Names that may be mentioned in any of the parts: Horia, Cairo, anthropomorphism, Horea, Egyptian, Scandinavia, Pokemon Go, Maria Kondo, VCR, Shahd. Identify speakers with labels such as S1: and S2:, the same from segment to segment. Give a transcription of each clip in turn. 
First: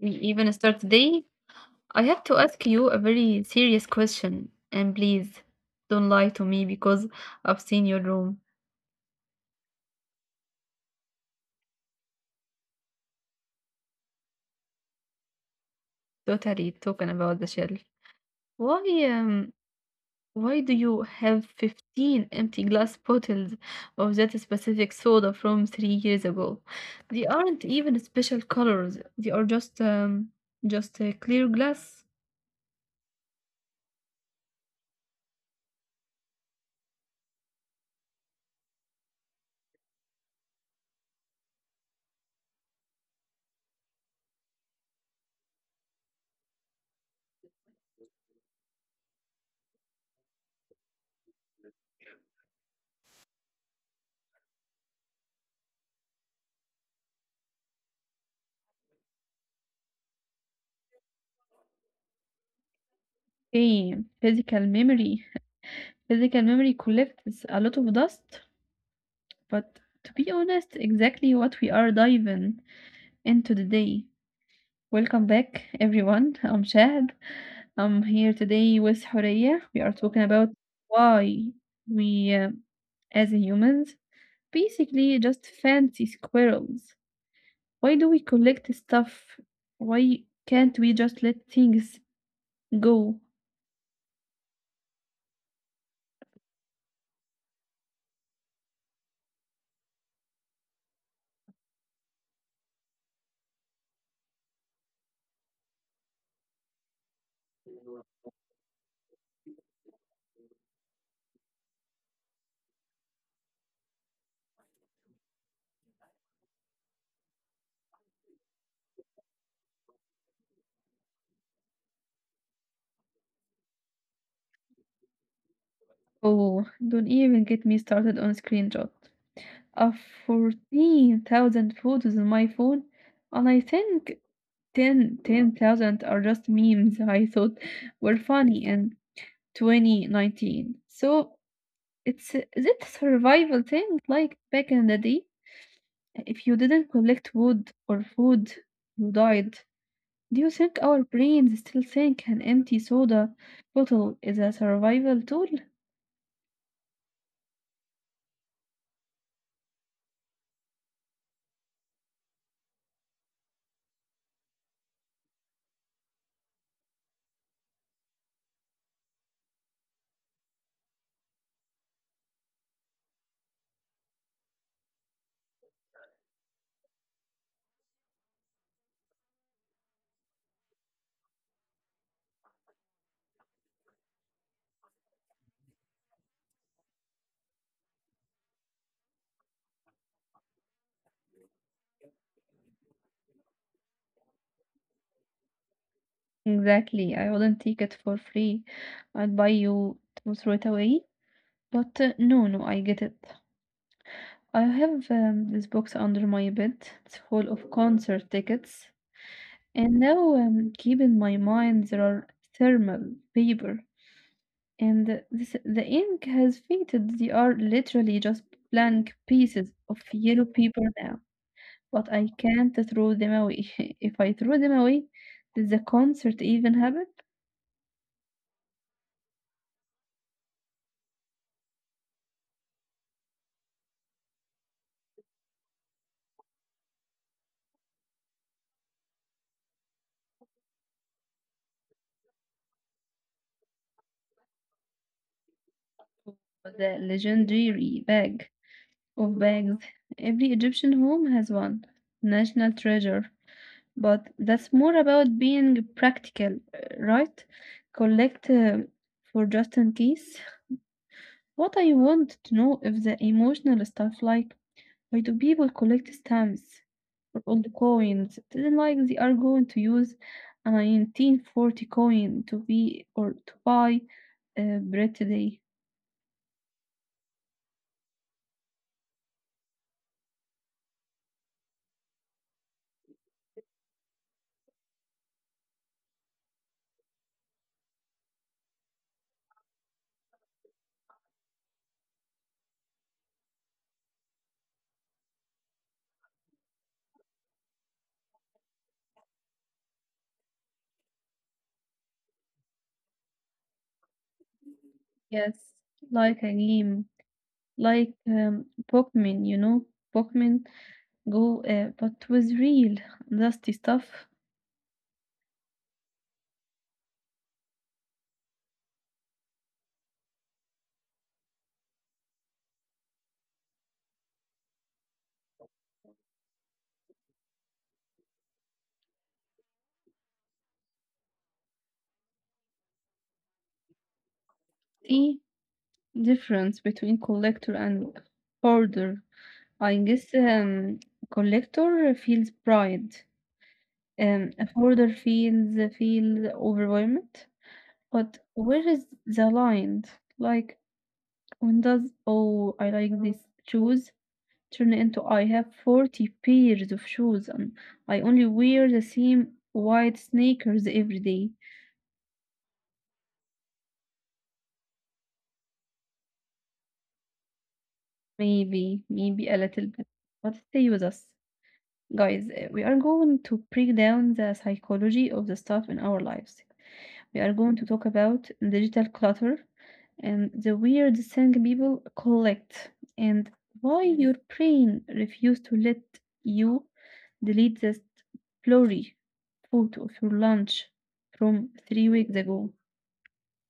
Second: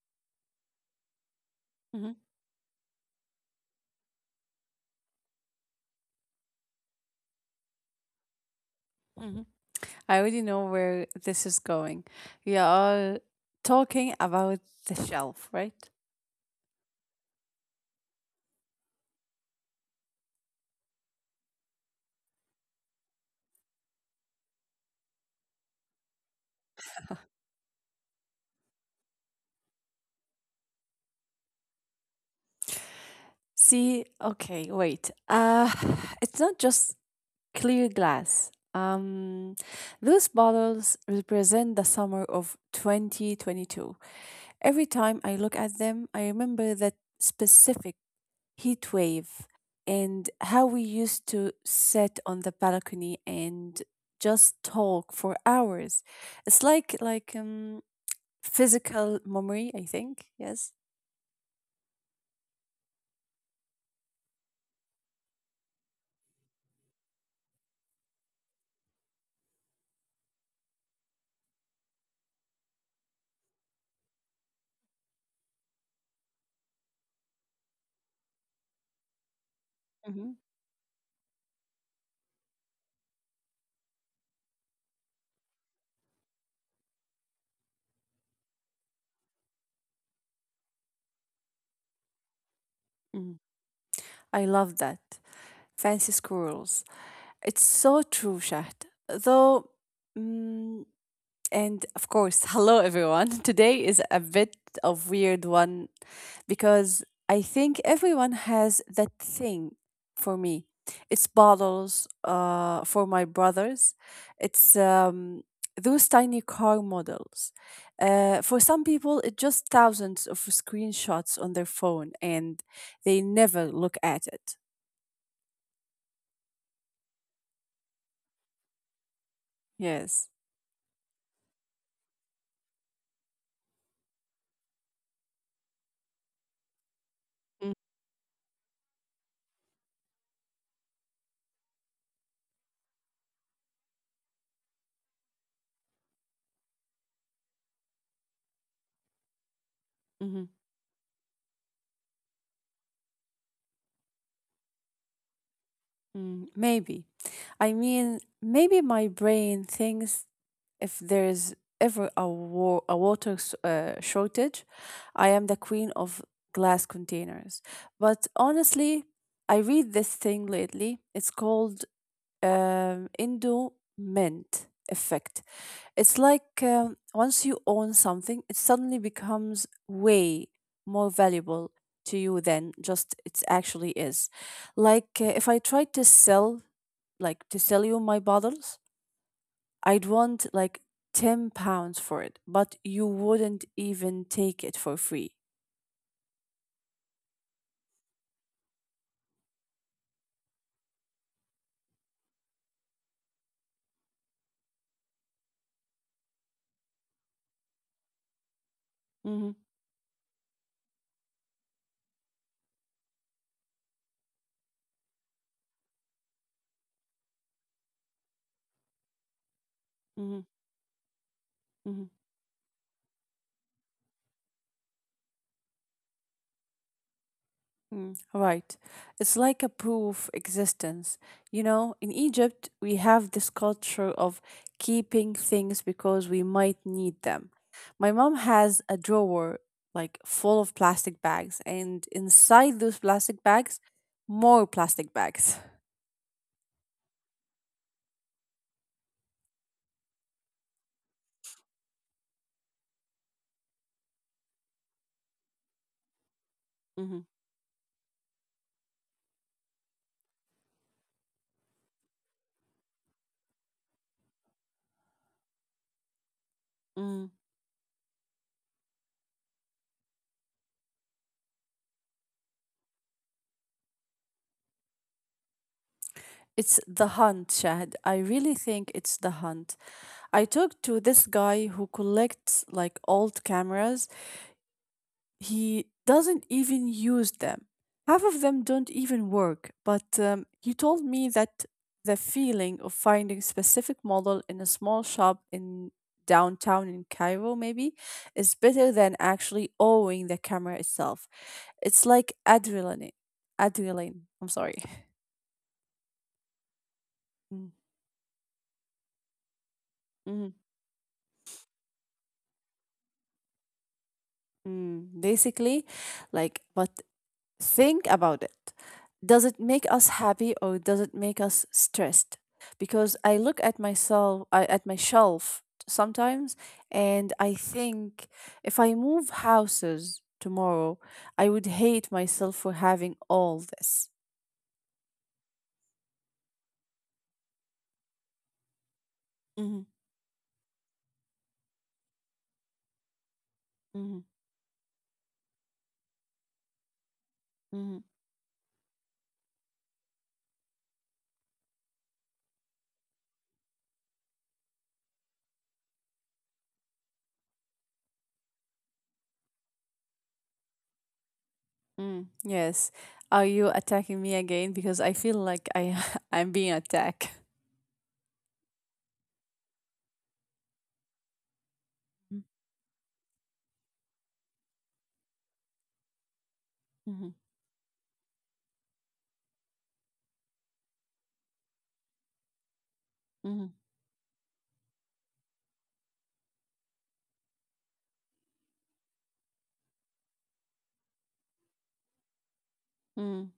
S1: we even start today, I
S2: Hmm.
S1: have to ask you a very serious question. And please don't lie to me because I've seen your room.
S2: Hmm. I already know where this is going. We are talking about the shelf, right?
S1: Totally talking about the shelf. Why um why do you have 15 empty glass bottles of that specific soda from 3 years ago? They aren't even special colors. They are just a clear glass.
S2: See, okay, wait. It's not just clear glass. Those bottles represent the summer of 2022. Every time I look at them, I remember that specific heat wave and how we used to sit on the balcony and just talk for hours. It's like physical memory, I think. Yes.
S1: Okay, physical memory. Physical memory collects a lot of dust, but to be honest, exactly what we are diving into today. Welcome back, everyone. I'm Shahd. I'm here today with Horea. We are
S2: Hmm.
S1: talking about why we as humans, basically just fancy squirrels. Why do we collect stuff? Why can't we just let things go?
S2: Mm. I love that. Fancy squirrels. It's so true, Shahd. Though mm And of course, hello everyone. Today is a bit of weird one because I think everyone has that thing for me. It's bottles for my brothers. It's those tiny car models. For some people, it's just thousands of screenshots on their phone and they never look at it.
S1: Oh, don't even get me started on screenshot of
S2: Yes.
S1: 14,000 photos on my phone, and I think ten thousand are just memes I thought were funny in 2019. So is it a survival thing like back in the day? If you didn't collect wood or food, you died. Do you
S2: Mm-hmm.
S1: think our brains still think an empty soda bottle is a survival tool?
S2: Mm, maybe. I mean, maybe my brain thinks, if there is ever a water shortage, I am the queen of glass containers. But honestly, I read this thing lately. It's called Indo Mint effect. It's like, once you own something, it suddenly becomes way more valuable to you than just it actually is. Like, if I tried to sell, like to sell you my bottles, I'd want like 10 pounds for it, but you wouldn't even take it for free.
S1: Exactly. I wouldn't take it for free. I'd buy you to throw it away. But no, no, I get it. I have this box under my bed. It's full of concert tickets.
S2: Hmm.
S1: And now keep in my mind there are thermal paper. And this, the ink has faded. They are literally just blank pieces of yellow
S2: Hmm.
S1: paper now. But
S2: Hmm.
S1: I can't throw them away. If I throw them away, did the concert even happen?
S2: Mm, right. It's like a proof existence. You know, in Egypt, we have this culture of keeping things because we might need them. My mom has a drawer like full of plastic bags, and inside those plastic bags, more plastic bags.
S1: The legendary bag of bags. Every Egyptian home has one. National treasure. But that's more about being practical,
S2: Hmm.
S1: right? Collect for just in case. What I want to know if the emotional stuff, like why do people collect stamps
S2: Mm.
S1: or old coins? It isn't like they are going to use a 1940 coin to be or to buy bread today.
S2: It's the hunt, Shahd. I really think it's the hunt. I talked to this guy who collects like old cameras. He doesn't even use them. Half of them don't even work, but he told me that the feeling of finding specific model in a small shop in downtown in Cairo maybe is better than actually owning the camera itself. It's like adrenaline. Adrenaline. I'm sorry.
S1: Yes, like a game,
S2: Mm,
S1: like Pokemon, you know, Pokemon
S2: mm,
S1: Go, but with real dusty stuff.
S2: mm. Basically, like, but think about it. Does it make us happy or does it make us stressed? Because I look at myself, at my shelf sometimes, and I think, if I move houses tomorrow, I would hate myself for having all this.
S1: See difference between collector and hoarder.
S2: Hmm.
S1: I guess collector feels pride,
S2: Hmm.
S1: and a hoarder feels overwhelmed.
S2: Hmm.
S1: But where is the line? Like, when does "oh, I like these shoes" turn into "I have 40 pairs of shoes and I only wear the same white sneakers every day"?
S2: Mm, yes. Are you attacking me again? Because I feel like I I'm being attacked.
S1: Maybe a little bit. But stay with us. Guys, we are going to break down the psychology of the stuff in our lives.
S2: Mm-hmm.
S1: We are going to talk about digital clutter and the weird thing people collect and why your brain refuses to let you delete this blurry photo of your lunch from 3 weeks ago.
S2: Mm-hmm.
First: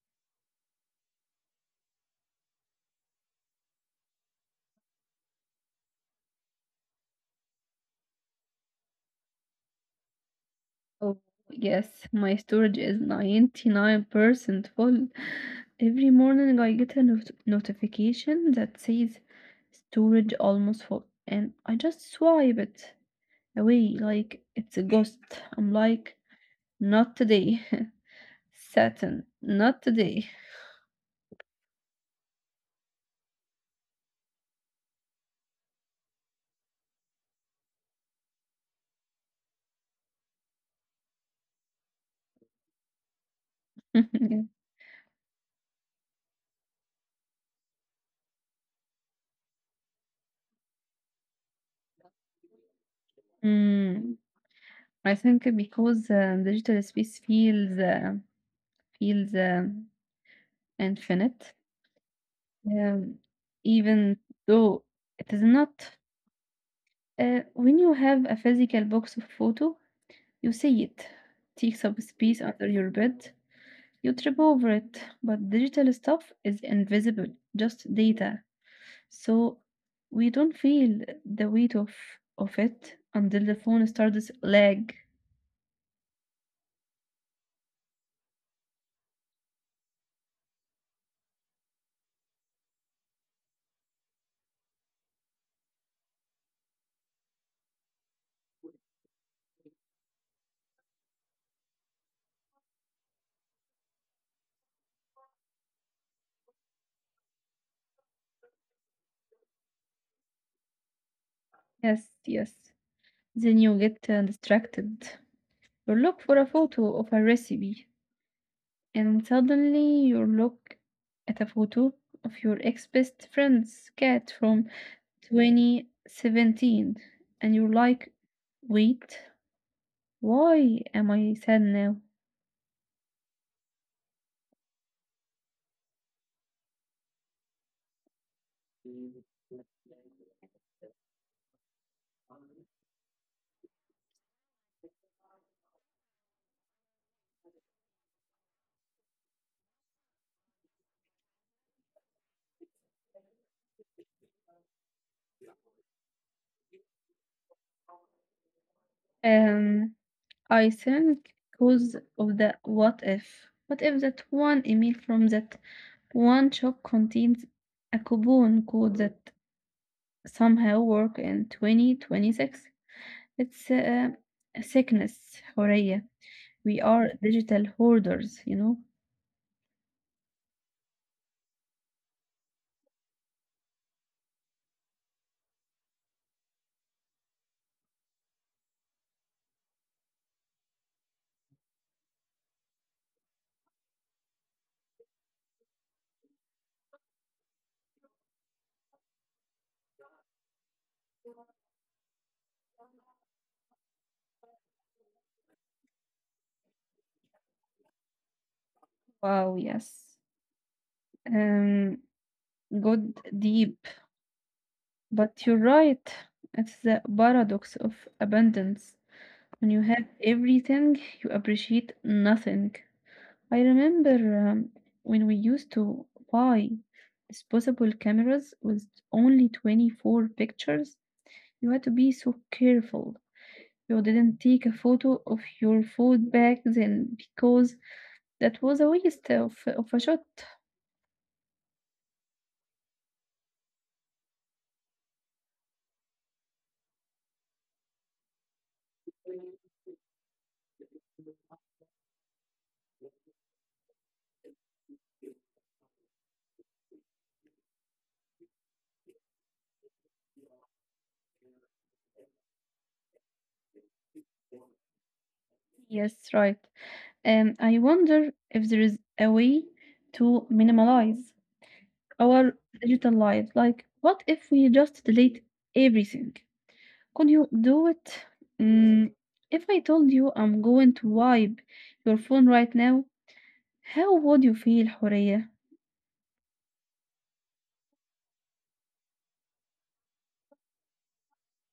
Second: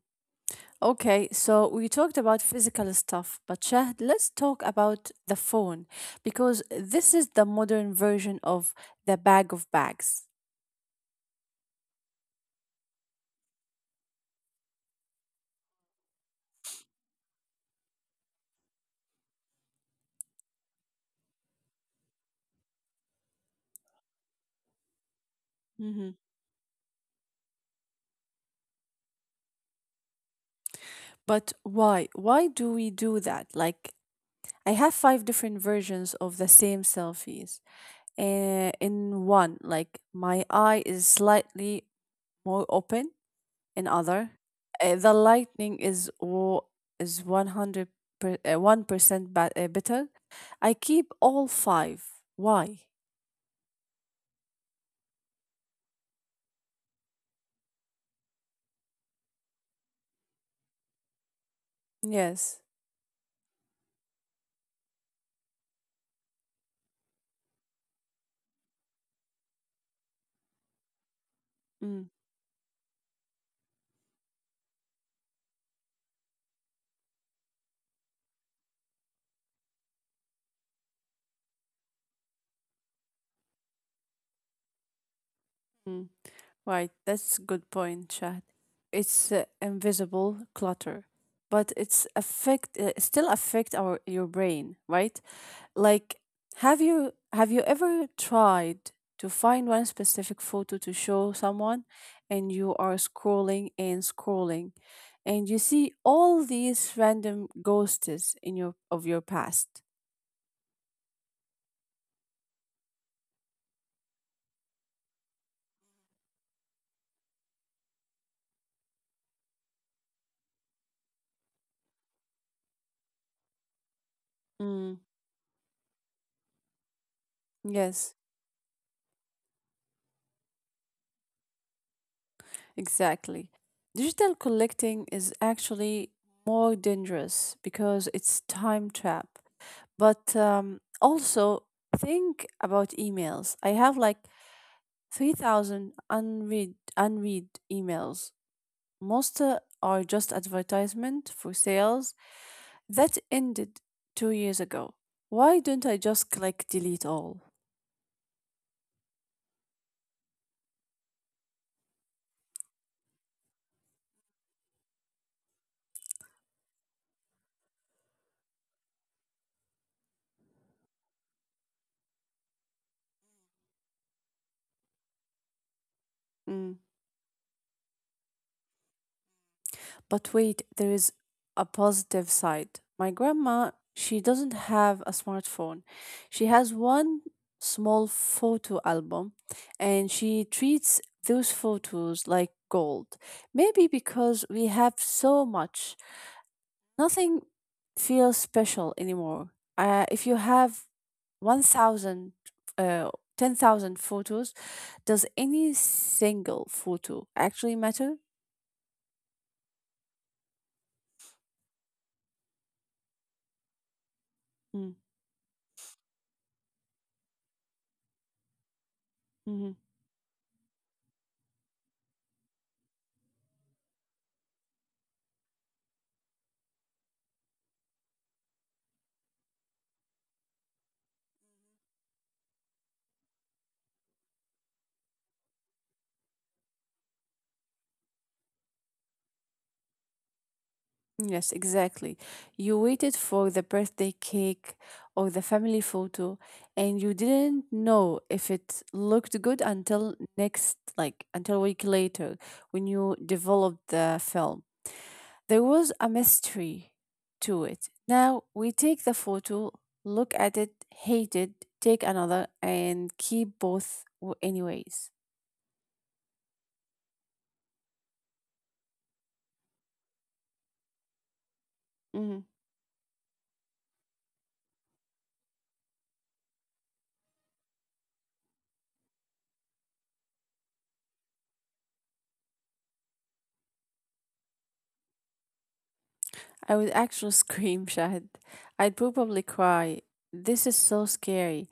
S2: Okay, so we talked about physical stuff, but Shahd, let's talk about the phone because this is the modern version of the bag of bags.
S1: Oh, yes, my storage is 99% full. Every morning I get a notification that says storage almost full, and I just swipe it away like it's a ghost. I'm
S2: Hmm.
S1: like, not today, Saturn, not today.
S2: But why? Why do we do that? Like, I have five different versions of the same selfies. In one, like, my eye is slightly more open, in other.
S1: Yeah.
S2: The lightning is 100 1% better. I keep all five. Why?
S1: Mm, I think because digital space feels infinite,
S2: Yes.
S1: um, even though it is not. When you have a physical box of photo, you see it, takes up
S2: Mm,
S1: space under your bed, you trip over it. But digital stuff is invisible, just data. So we don't feel the weight of it until the phone starts lag.
S2: mm. Right, that's a good point, Shahd. It's invisible clutter, but it's affect still affect our your brain, right? Like, have you ever tried to find one specific photo to show someone and you are scrolling and scrolling and you see all these random ghosts in your of your past?
S1: Yes. Then you get distracted. You look for a photo of a recipe, and suddenly you look at a photo of your ex best friend's cat from
S2: Mm,
S1: 2017 and you're
S2: yes,
S1: like, wait, why am I sad now?
S2: exactly. Digital collecting is actually more dangerous because it's time trap. But also think about emails. I have like 3,000 unread emails. Most are just advertisement for sales that ended 2 years ago. Why don't I just click delete all?
S1: Um i think because of the what if. What if that one email from that one shop contains a coupon code that somehow work in 2026? It's a sickness, Horia.
S2: Mm.
S1: We are digital hoarders, you know?
S2: But wait, there is a positive side. My grandma, she doesn't have a smartphone. She has one small photo album and she treats those photos like gold. Maybe because we have so much. Nothing feels special anymore. If you have 1,000, uh, 10,000 photos, does any single photo actually matter?
S1: Wow, yes. Um, good, deep.
S2: Mm,
S1: But you're right. It's the paradox of abundance. When
S2: mhm.
S1: you have everything, you appreciate nothing. I remember when we used to buy disposable cameras with only 24 pictures, you had to be so careful. You didn't take a photo of your food back then because that was a waste of a shot.
S2: Yes, exactly. You waited for the birthday cake or the family photo, and you didn't know if it looked good until next, like until a week later when you developed the film. There was a mystery to it. Now we take the photo, look at it, hate it, take another, and keep both anyways.
S1: Yes, right. And I wonder if there is a way to minimalize
S2: Mhm.
S1: our digital lives. Like, what if we just delete everything? Could you do it? Mm, if I told you I'm going to wipe your phone right now, how would you feel, Horia?
S2: I would actually scream, Shahid. I'd probably cry. This is so scary.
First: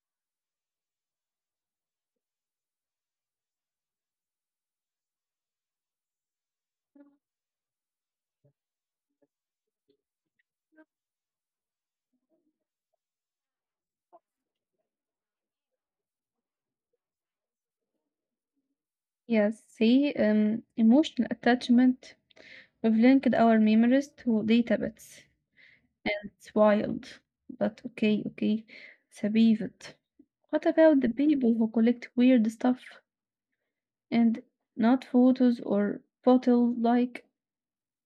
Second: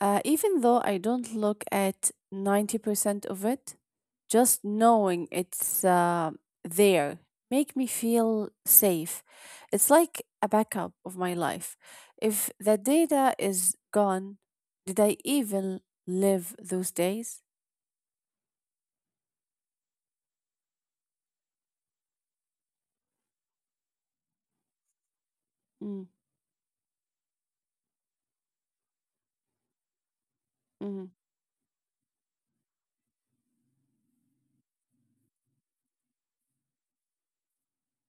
S2: Even though I don't look at 90% of it, just knowing it's there make me feel safe. It's like a backup of my life. If the data is gone, did I even live those days?
S1: Yes, see, emotional attachment. We've linked our memories to data bits.
S2: Mm,
S1: It's wild, but okay, it's a pivot. What about
S2: mm.
S1: the people who collect weird stuff? And not photos or bottle, like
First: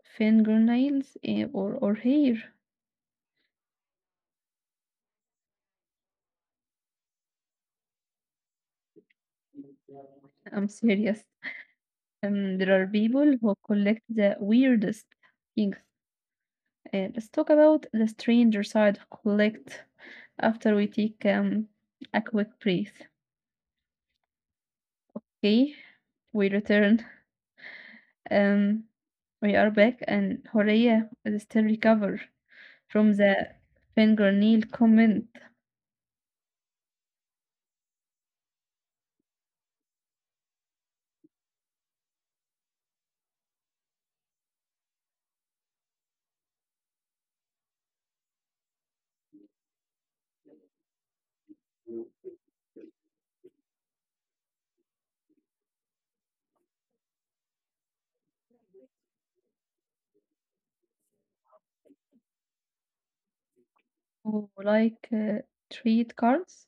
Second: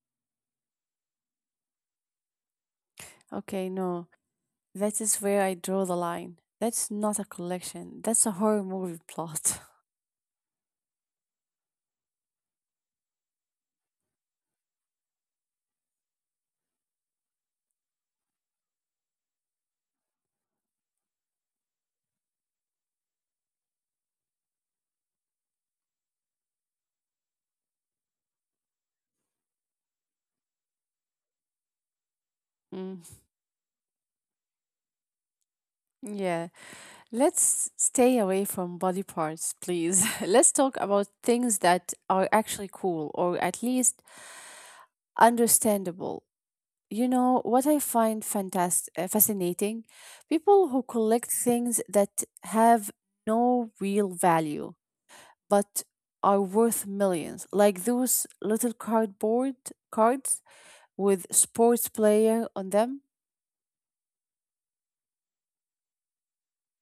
S1: fingernails, or or hair.
S2: Okay, no. That is where I draw the line. That's not a collection. That's a horror movie plot.
S1: I'm serious. There are people who collect the weirdest things. Let's talk about the stranger side of collect after we take a quick breath. Okay, we return. Um, we are back, and Horea is still recover
S2: Mm,
S1: from the fingernail comment.
S2: yeah. Let's stay away from body parts, please. Let's talk about things that are actually cool or at least understandable. You know, what I find fascinating people who collect things that have no real value but are worth millions, like those little cardboard cards with sports player on them.
S1: Who like treat cards.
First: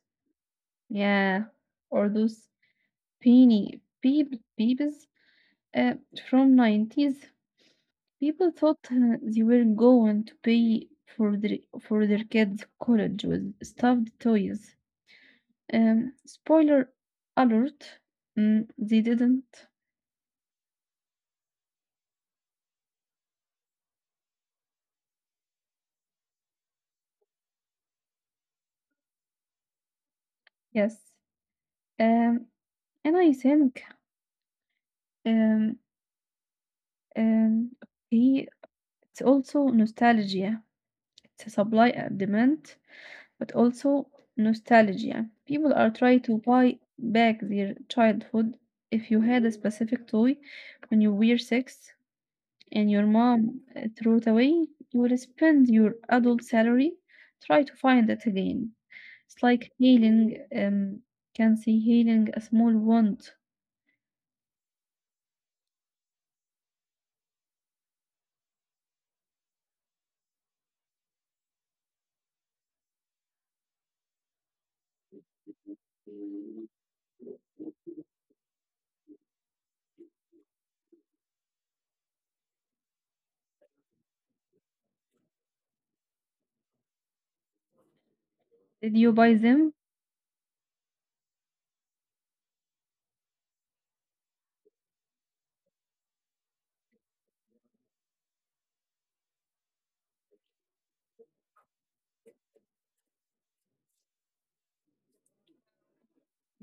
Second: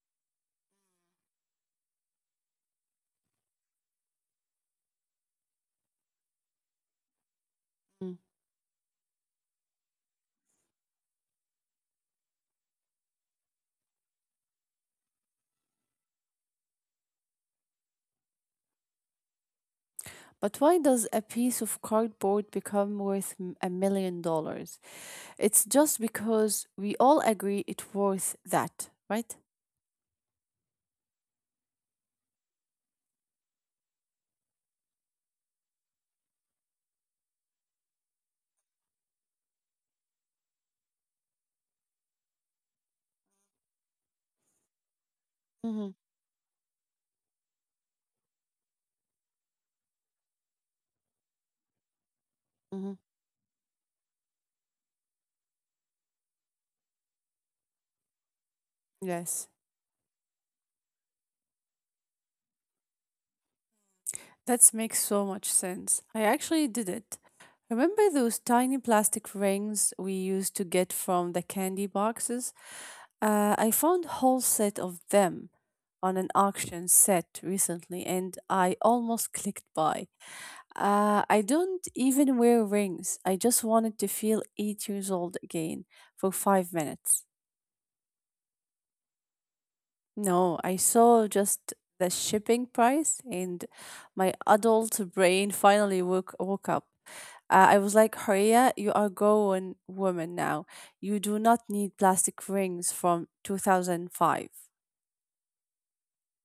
S1: Yeah, or those peony peep peeps uh, from 90s.
S2: Mm.
S1: People thought they were going to pay for their kids' college with stuffed toys. Spoiler alert, they didn't.
S2: But why does a piece of cardboard become worth $1 million? It's just because we all agree it's worth that, right?
S1: Yes. Um, and I think um um okay, it's also nostalgia. It's a supply and demand, but also nostalgia. People are
S2: Mm-hmm.
S1: trying to buy back their childhood. If you had a specific toy when you were six and your
S2: Mm-hmm.
S1: mom threw it away, you will spend your adult salary try to find it again. It's like
S2: Yes,
S1: healing, can see healing a small wound.
S2: that makes so much sense. I actually did it. Remember those tiny plastic rings we used to get from the candy boxes? I found whole set of them on an auction set recently, and I almost clicked buy. I don't even wear rings. I just wanted to feel 8 years old again for 5 minutes.
S1: Did you buy them?
S2: No, I saw just the shipping price, and my adult brain finally woke up. I was like, Horia, you are grown woman now. You do not need plastic rings from 2005.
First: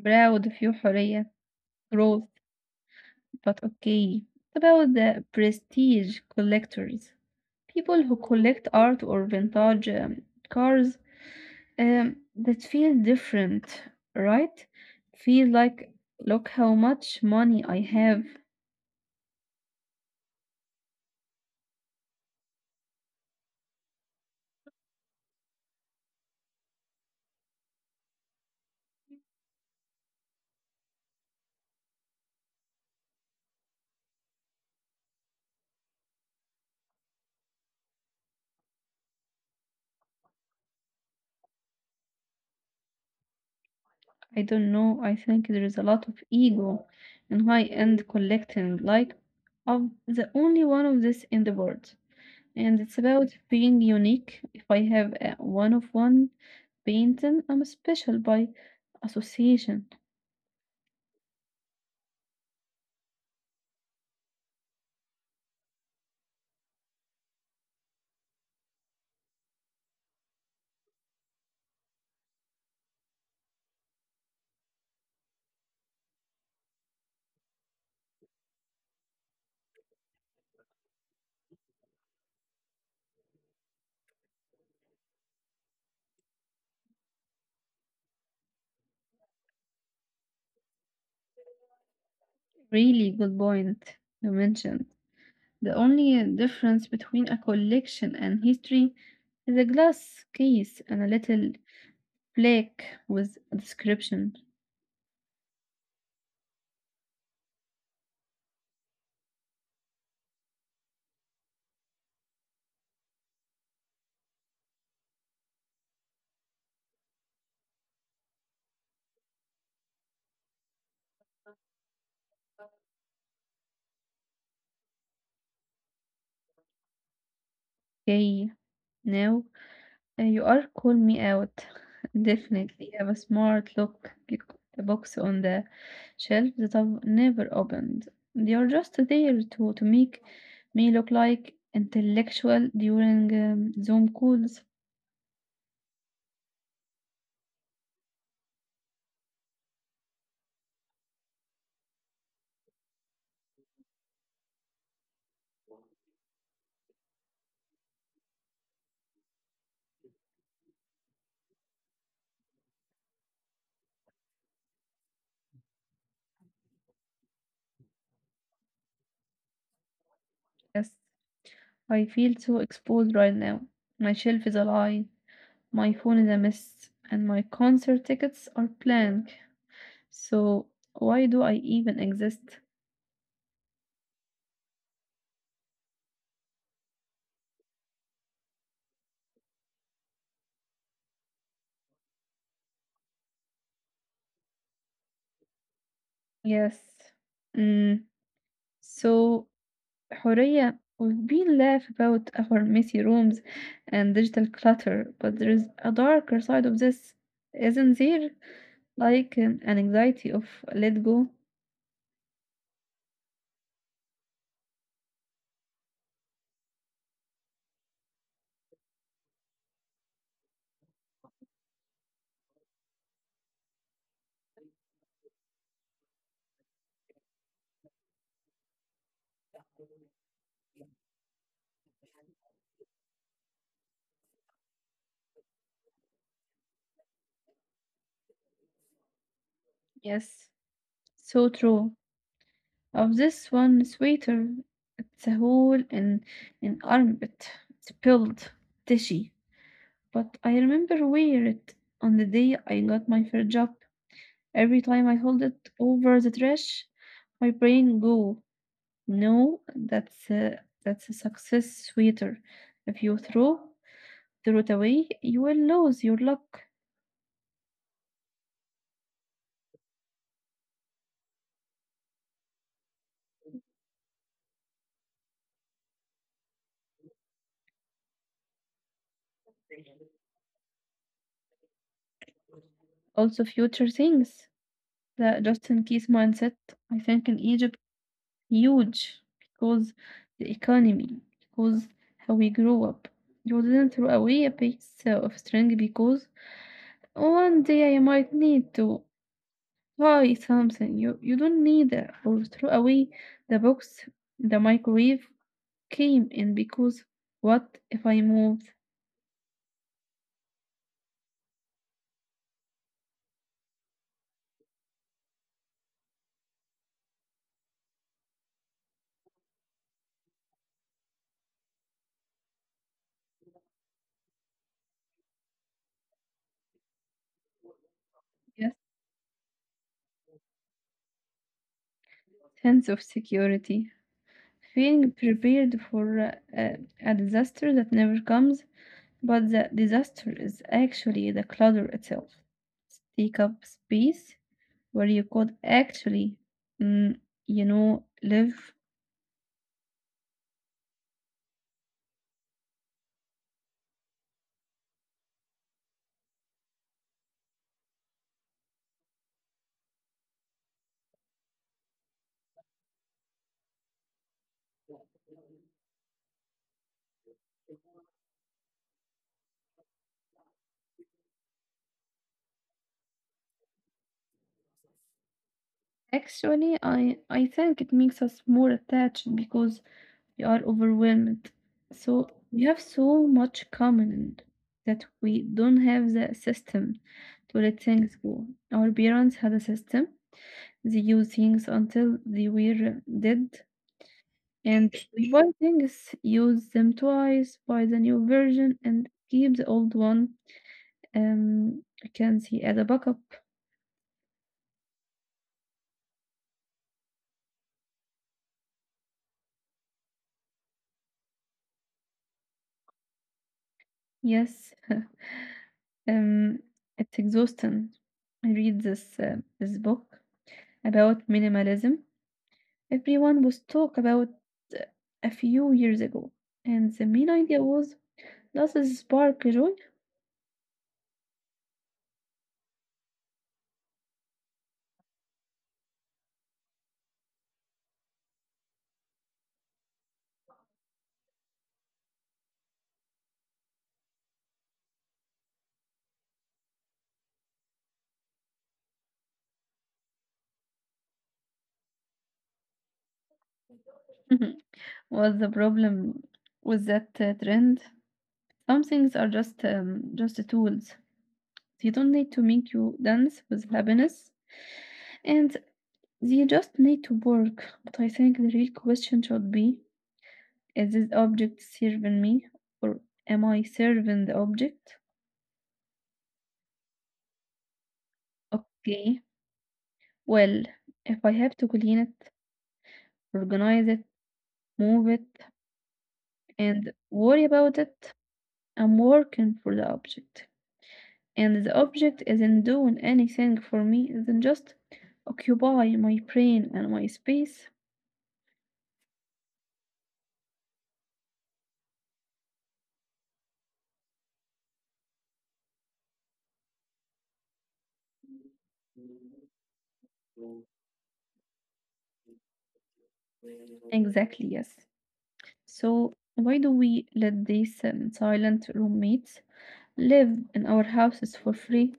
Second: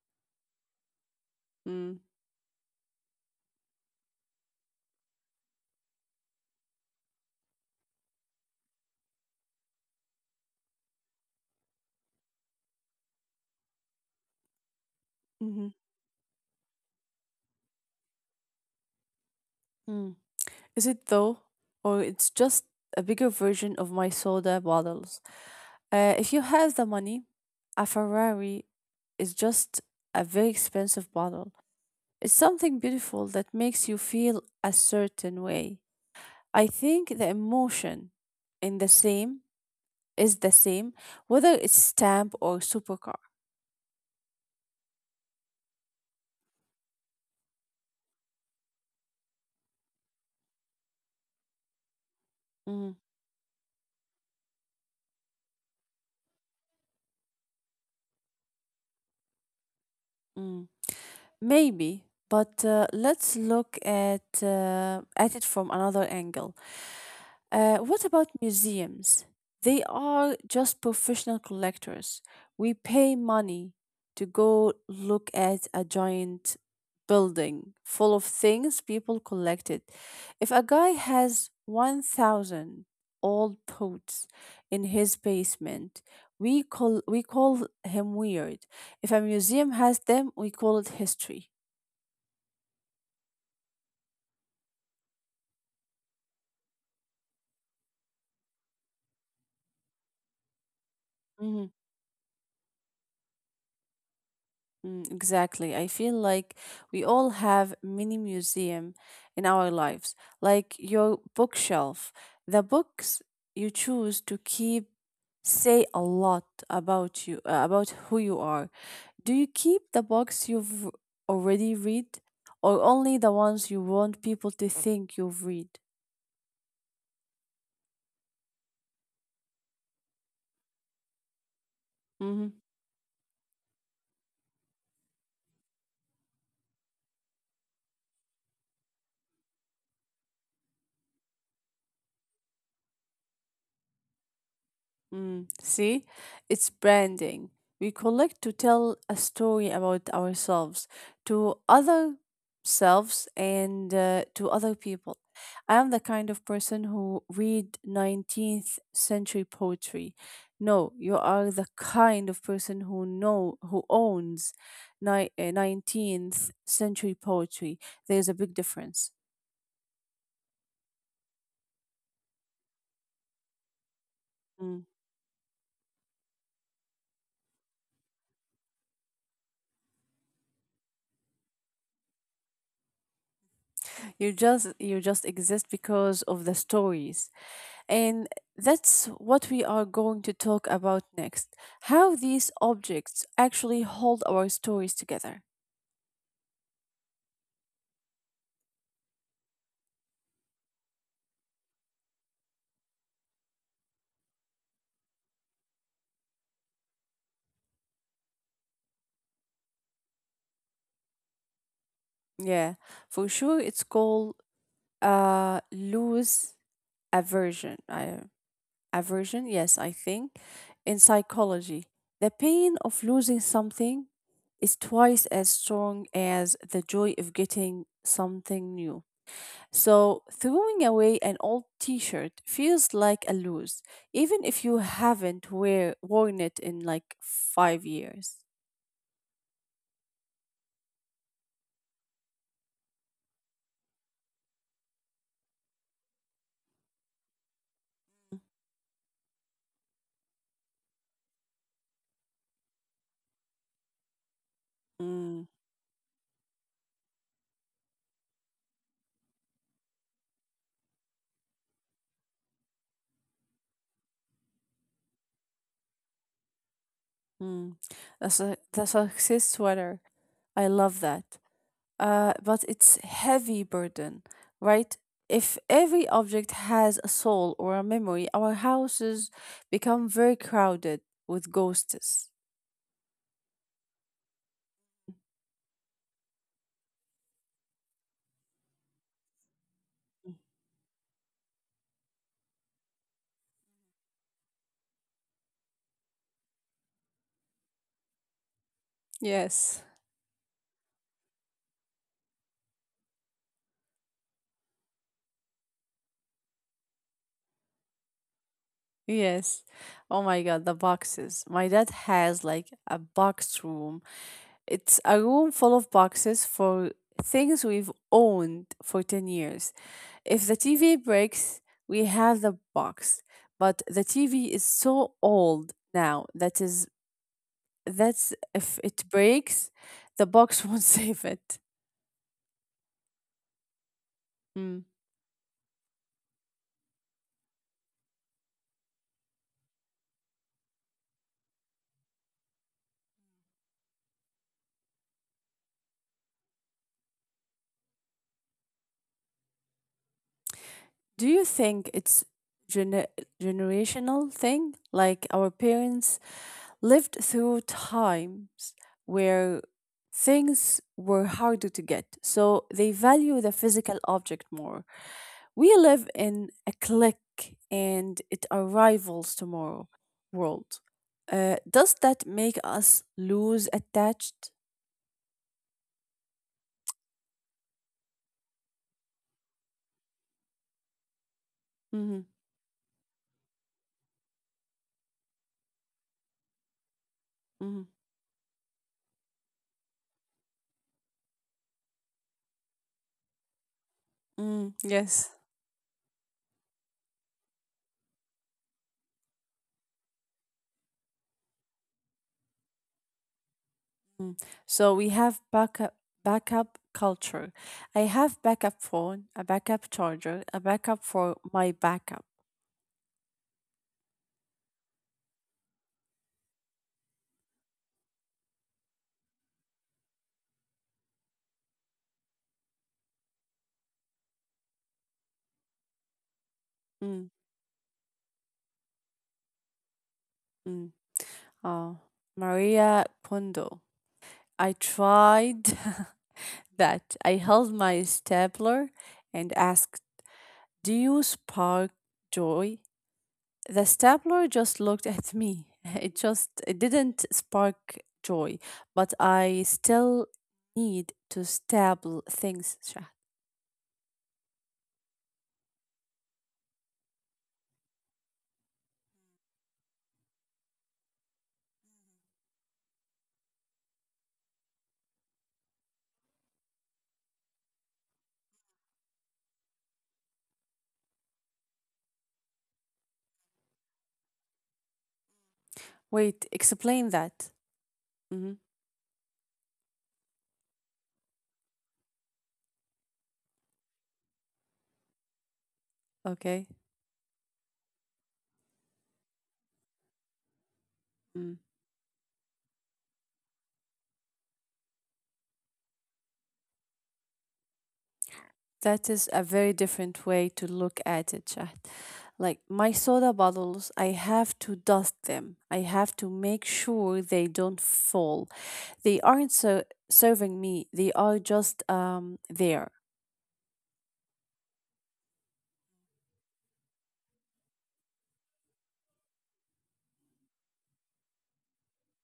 S1: Proud of your حرية,
S2: Mm.
S1: growth, but okay. It's about the prestige collectors. People who collect art or vintage cars, that feel different, right? Feel
S2: Mm-hmm.
S1: like, look how much money I have.
S2: Mm. Is it though? Or it's just a bigger version of my soda bottles. If you have the money, a Ferrari is just a very expensive bottle. It's something beautiful that makes you feel a certain way. I think the emotion in the same is the same, whether it's stamp or supercar.
S1: I don't know. I think there is a lot of ego in high-end collecting. Like, I'm the only one of this in the world. And
S2: Mm,
S1: it's about being unique. If I have a one of one painting, I'm special by association.
S2: mm. Maybe, but let's look at it from another angle. What about museums? They are just professional collectors. We pay money to go look at a giant building full of things people collected. If a guy has 1,000 old boots in his basement, we call him weird. If a museum has them, we call it history.
S1: Really good point you mentioned. The only difference between a collection and history is a glass case and a little plaque with a description.
S2: Mm, exactly. I feel like we all have mini museum in our lives, like your bookshelf. The books you choose to keep say a lot about you, about who you are. Do you keep the books you've already read, or only the ones you want people to think you've read?
S1: Okay, now you are call me out.
S2: Mm-hmm.
S1: Definitely have a smart look. You put the box on the shelf that I've never opened. They are just there to make me look like intellectual during Zoom calls.
S2: Mm, see, it's branding. We collect to tell a story about ourselves to other selves and to other people. I am the kind of person who read 19th century poetry. No, you are the kind of person who know who owns 19th century poetry. There's a big difference.
S1: Yes, I feel so exposed right now. My shelf is
S2: Mm.
S1: alive. My phone is a mess, and my concert tickets are blank. So, why do I even exist?
S2: You just exist because of the stories. And that's what we are going to talk about next, how these objects actually hold our stories together.
S1: Yes. Mm. So, Huria, we've been laugh about our messy rooms and digital clutter, but there is a darker side of this, isn't there? Like an anxiety of let go.
S2: Yeah, for sure, it's called loose aversion. Aversion, yes, I think. In psychology, the pain of losing something is twice as strong as the joy of getting something new. So, throwing away an old t shirt feels like a lose, even if you haven't worn it in like 5 years.
S1: Yes, so true. Of this one sweater, it's a hole in an armpit. It's spilled tishy. But I remember wear it on the day I got my first job. Every time I
S2: Mm,
S1: hold it over the trash, my brain go. No, that's a success sweeter. If you throw it away, you will lose your luck.
S2: mm. That's the success sweater. I love that. But it's heavy burden, right? If every object has a soul or a memory, our houses become very crowded with ghosts.
S1: Also, future things. The just in case mindset, I think in Egypt, huge because
S2: Mm.
S1: the economy, because how we grew up. You didn't throw away a piece of string because one day I might need to
S2: Yes.
S1: buy something. You don't need that or throw away the box, the microwave, came in because what if I moved?
S2: Yes. Oh my God, the boxes. My dad has like a box room. It's a room full of boxes for things we've owned for 10 years. If the TV breaks, we have the box. But the TV is so old now that's
S1: Yes,
S2: if it breaks, the box won't save it.
S1: sense of security,
S2: Mm.
S1: feeling prepared for a, a disaster that never comes, but the disaster is actually the clutter itself. Take up space where you could actually, mm, you know, live.
S2: Do you think it's gener- generational thing? Like our parents lived through times where things were harder to get, so they value the physical object more. We live in a click and it arrivals tomorrow world. Does that make us lose attached?
S1: Actually, I think it makes us more attached because we are overwhelmed.
S2: Mm-hmm.
S1: So we have so much common that we don't have the system to let things go. Our parents had a system. They used things until they were dead,
S2: Mm,
S1: and
S2: yes.
S1: we buy things, use them twice, buy the new version, and keep the old one. I can see as a backup.
S2: Mm. So we have backup culture. I have backup phone, a backup charger, a backup for my backup.
S1: Yes, Um, it's exhausting. I read this book about minimalism. Everyone was talk about uh, a few years ago, and the
S2: Mm,
S1: main idea was, does this spark joy?
S2: mm. Oh, Maria Kondo. I tried. that I held my stapler and asked, Do you spark joy? The stapler just looked at me. It just it didn't spark joy, but I still need to staple things, Shahd.
S1: What's the problem with that trend? Some things are just tools. They don't need to make you dance with happiness, and they just need to work. But I think the real question should be, is this object serving me or am I serving the object?
S2: Wait, explain that. Hmm.
S1: Okay. Well, if I have to clean it, organize it, move it,
S2: Okay.
S1: and worry about it, I'm working for the object.
S2: Mm.
S1: And the object isn't doing anything for me, isn't just occupy my brain and my space.
S2: That is a very different way to look at it, Shahd. Like my soda bottles, I have to dust them. I have to make sure they don't fall. They aren't so serving me. They are just there
S1: Exactly, yes. So, why do we let these silent roommates live in our houses for free?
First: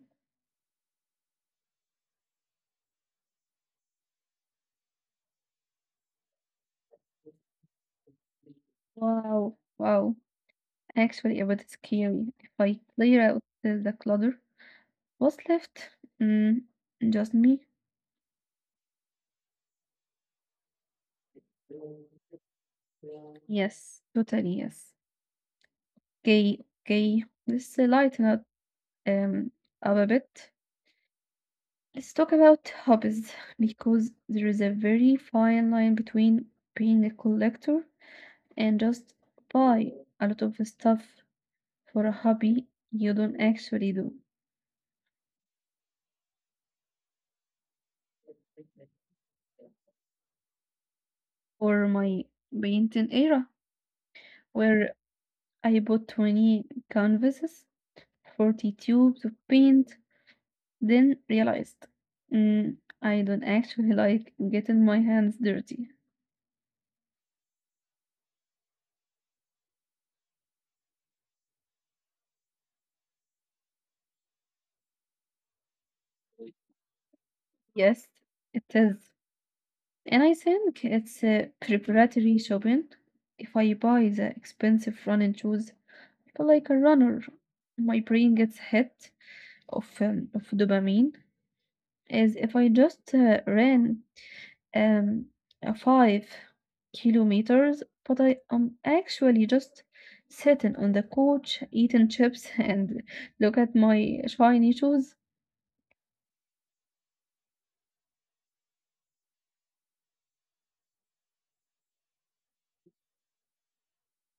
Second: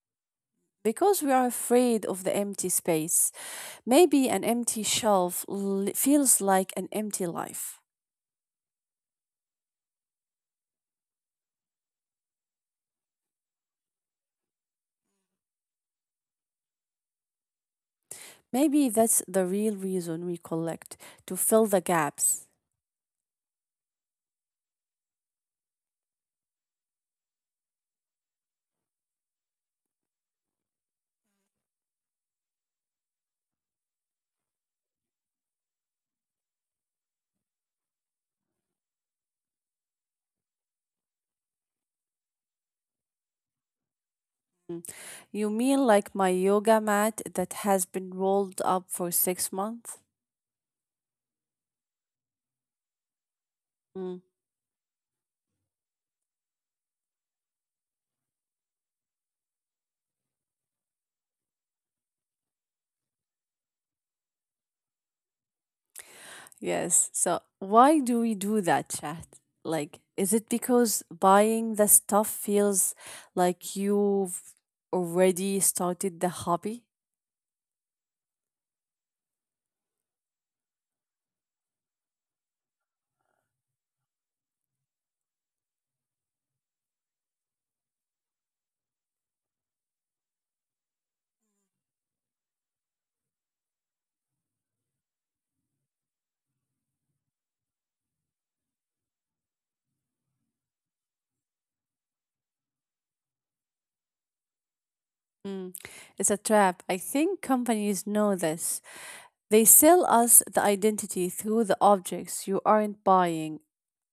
S2: because we are afraid of the empty space. Maybe an empty shelf feels like an empty life.
S1: Wow, wow. Actually, about it's scary. If I clear out the clutter, what's left? Mm, just me?
S2: Maybe that's the real reason we collect to fill the gaps.
S1: Yes, totally yes. Okay, okay. Let's lighten um, up a bit. Let's talk about hobbies because there is a very fine line between being a collector and just buy a lot of stuff for a hobby you don't actually do.
S2: Mm. You mean like my yoga mat that has been rolled up for 6 months?
S1: Or my painting era,
S2: Mm,
S1: where I bought 20 canvases 40 tubes of paint, then realized, mm, I don't actually like getting my hands dirty.
S2: yes. So why do we do that, chat? Like, is it because buying the stuff feels like you've already started the hobby?
S1: Yes, it is. And I think it's preparatory shopping. If I buy the expensive running shoes, I feel like a runner. My brain gets hit of dopamine as if I just ran um, 5 kilometers, but I am actually just sitting on the couch eating chips and look at my shiny shoes.
S2: Mm, it's a trap. I think companies know this. They sell us the identity through the objects. You aren't buying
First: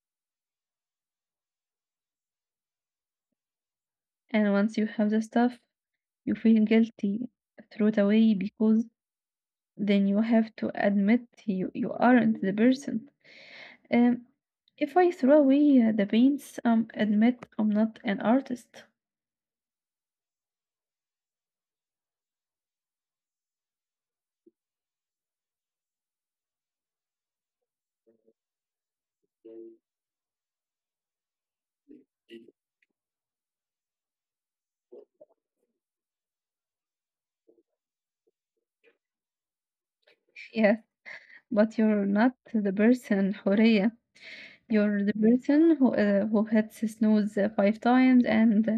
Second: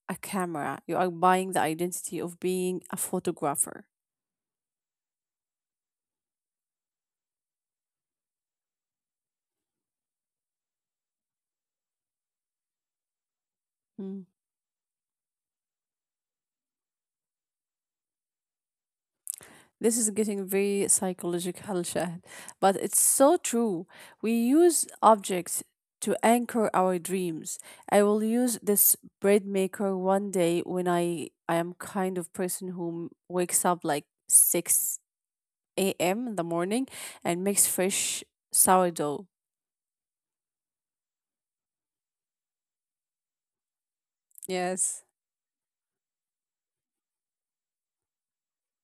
S2: a camera, you are buying the identity of being a photographer.
S1: And once you have the stuff, you feel guilty, throw it away because then you have to admit you aren't the person.
S2: Mm.
S1: Um, if I throw away the paints, admit I'm not an artist.
S2: This is getting very psychological, Shahd, but it's so true. We use objects to anchor our dreams. I will use this bread maker one day when I am kind of person who wakes up like 6 a.m. in the morning and makes fresh sourdough.
S1: Yes, but you're not the person, Horea.
S2: Yes.
S1: You're the person who hits snooze five times and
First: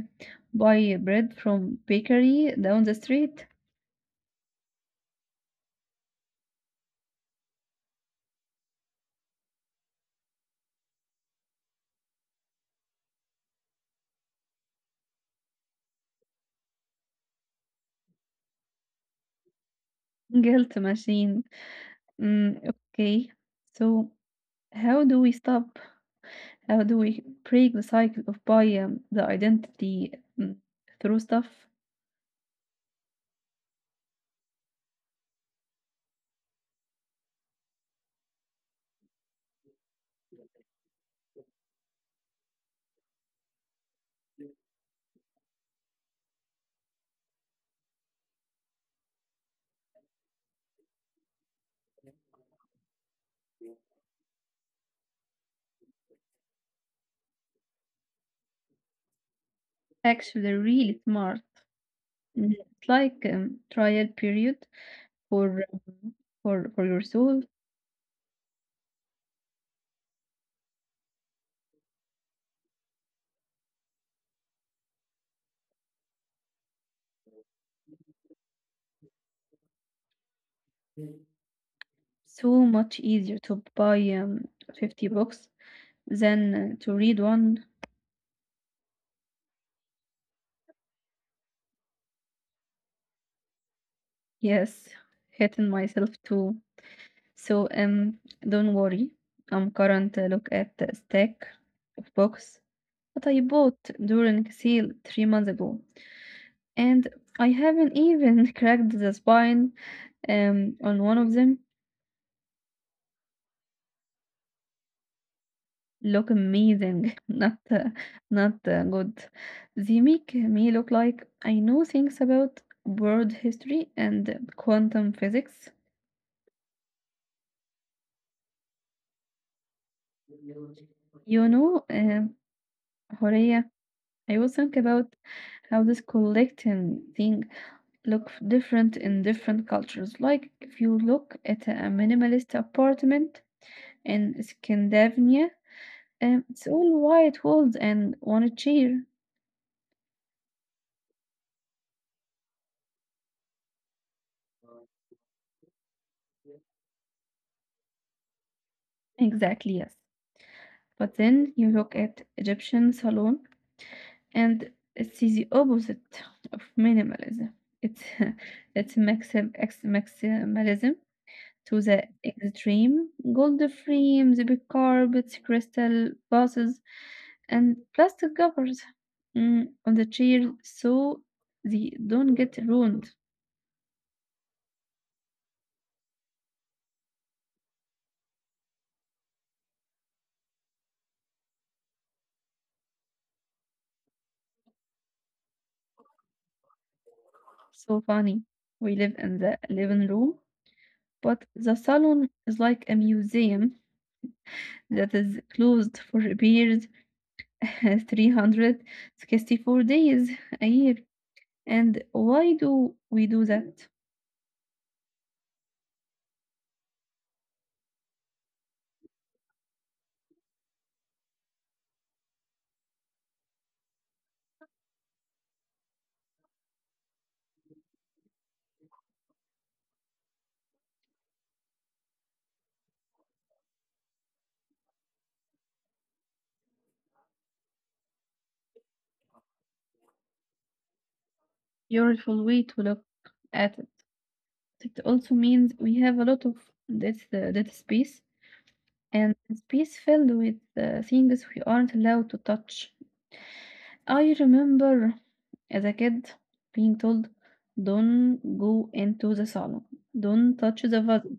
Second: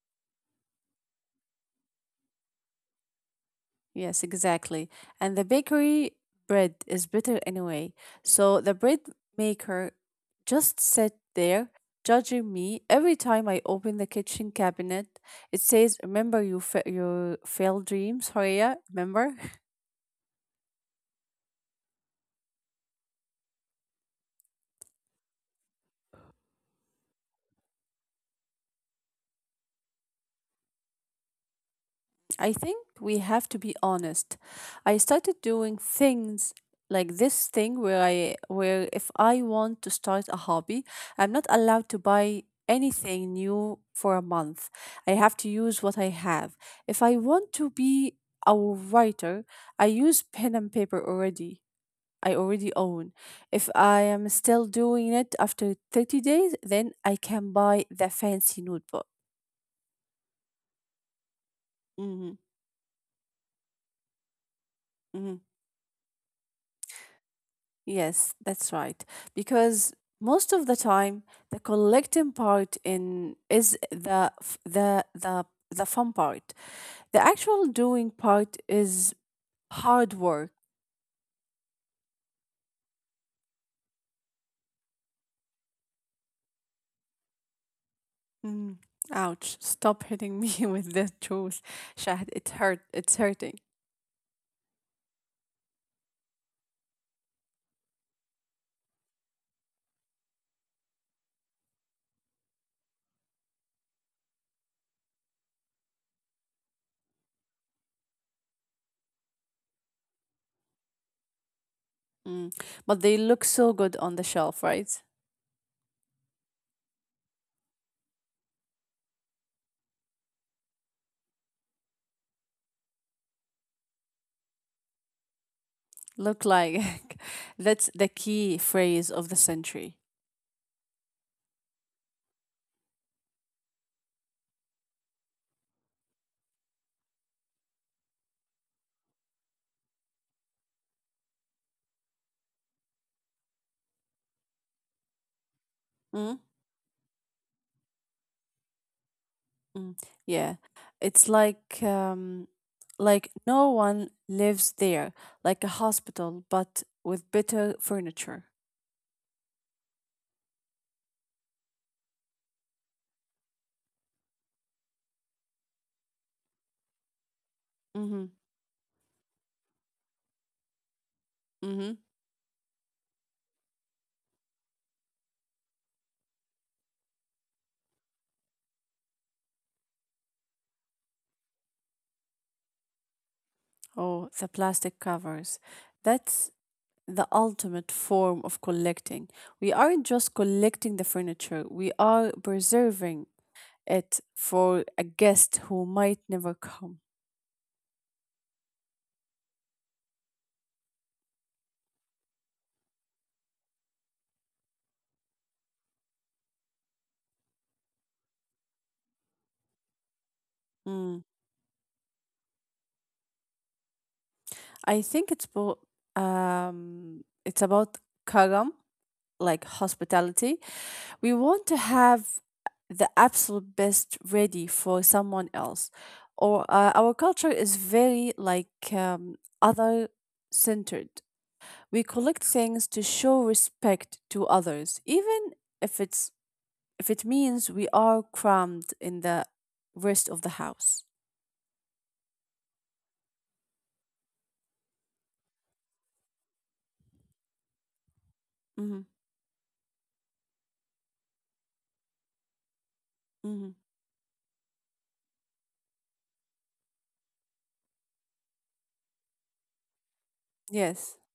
S1: buy bread from bakery down the street.
S2: Yes, exactly. And the bakery bread is bitter anyway. So the bread maker just sat there judging me every time I open the kitchen cabinet. It says, "Remember your failed dreams, Horia? Remember?"
S1: Guilt machine. Mm, okay. So how do we stop? How do we break the cycle of buy the identity mm, through stuff?
S2: I think we have to be honest. I started doing things like this thing where if I want to start a hobby, I'm not allowed to buy anything new for a month. I have to use what I have. If I want to be a writer, I use pen and paper already. I already own. If I am still doing it after 30 days, then I can buy the fancy notebook.
S1: Actually, really smart.
S2: Hmm
S1: It's like trial period
S2: hmm
S1: for um, for your soul.
S2: Yes, that's right. Because most of the time, the collecting part in is the f- the fun part. The actual doing part is hard work.
S1: So much easier to buy 50 books than to read one.
S2: Mm. Ouch! Stop hitting me with the truth, Shahd. It hurt. It's hurting.
S1: Yes, hitting myself too. So don't worry. I'm current look at the stack of books that I bought during sale 3 months ago, and I haven't even cracked the spine on one of them.
S2: Mm. But they look so good on the shelf, right?
S1: Look amazing, not good. They make me look like I know things about world history and quantum physics.
S2: Look like, that's the key phrase of the century.
S1: You know, uh, Horea, I was think about how this collecting thing look different in different cultures. Like if you look at a minimalist apartment in Scandinavia,
S2: Mm?
S1: it's all white walls and one chair.
S2: Mm, yeah, it's like no one lives there, like a hospital, but with better furniture.
S1: Exactly, yes. But then you look at Egyptian salon and it's the opposite of minimalism. It's
S2: Mm-hmm.
S1: it's maximalism to the
S2: Mm-hmm.
S1: extreme. Gold frames, big carpets, crystal vases, and plastic covers on the chair so they don't get ruined.
S2: Oh, the plastic covers. That's the ultimate form of collecting. We aren't just collecting the furniture; we are preserving it for a guest who might never come.
S1: So funny. We live in the living room, but the salon is like a museum that is closed for repairs 364 days a year.
S2: Mm.
S1: And why do we do that?
S2: I think it's about um, it's about karam. Like hospitality. We want to have the absolute best ready for someone else. Or our culture is very like other centered. We collect things to show respect to others, even if it's if it means we are crammed in the rest of the house.
S1: Beautiful way to look at it. It also means we have a lot of this that space
S2: Mm-hmm.
S1: and space filled with things we aren't allowed to touch.
S2: Mm-hmm.
S1: I remember as a kid being told, don't go into the salon, don't touch the
S2: Yes.
S1: vases.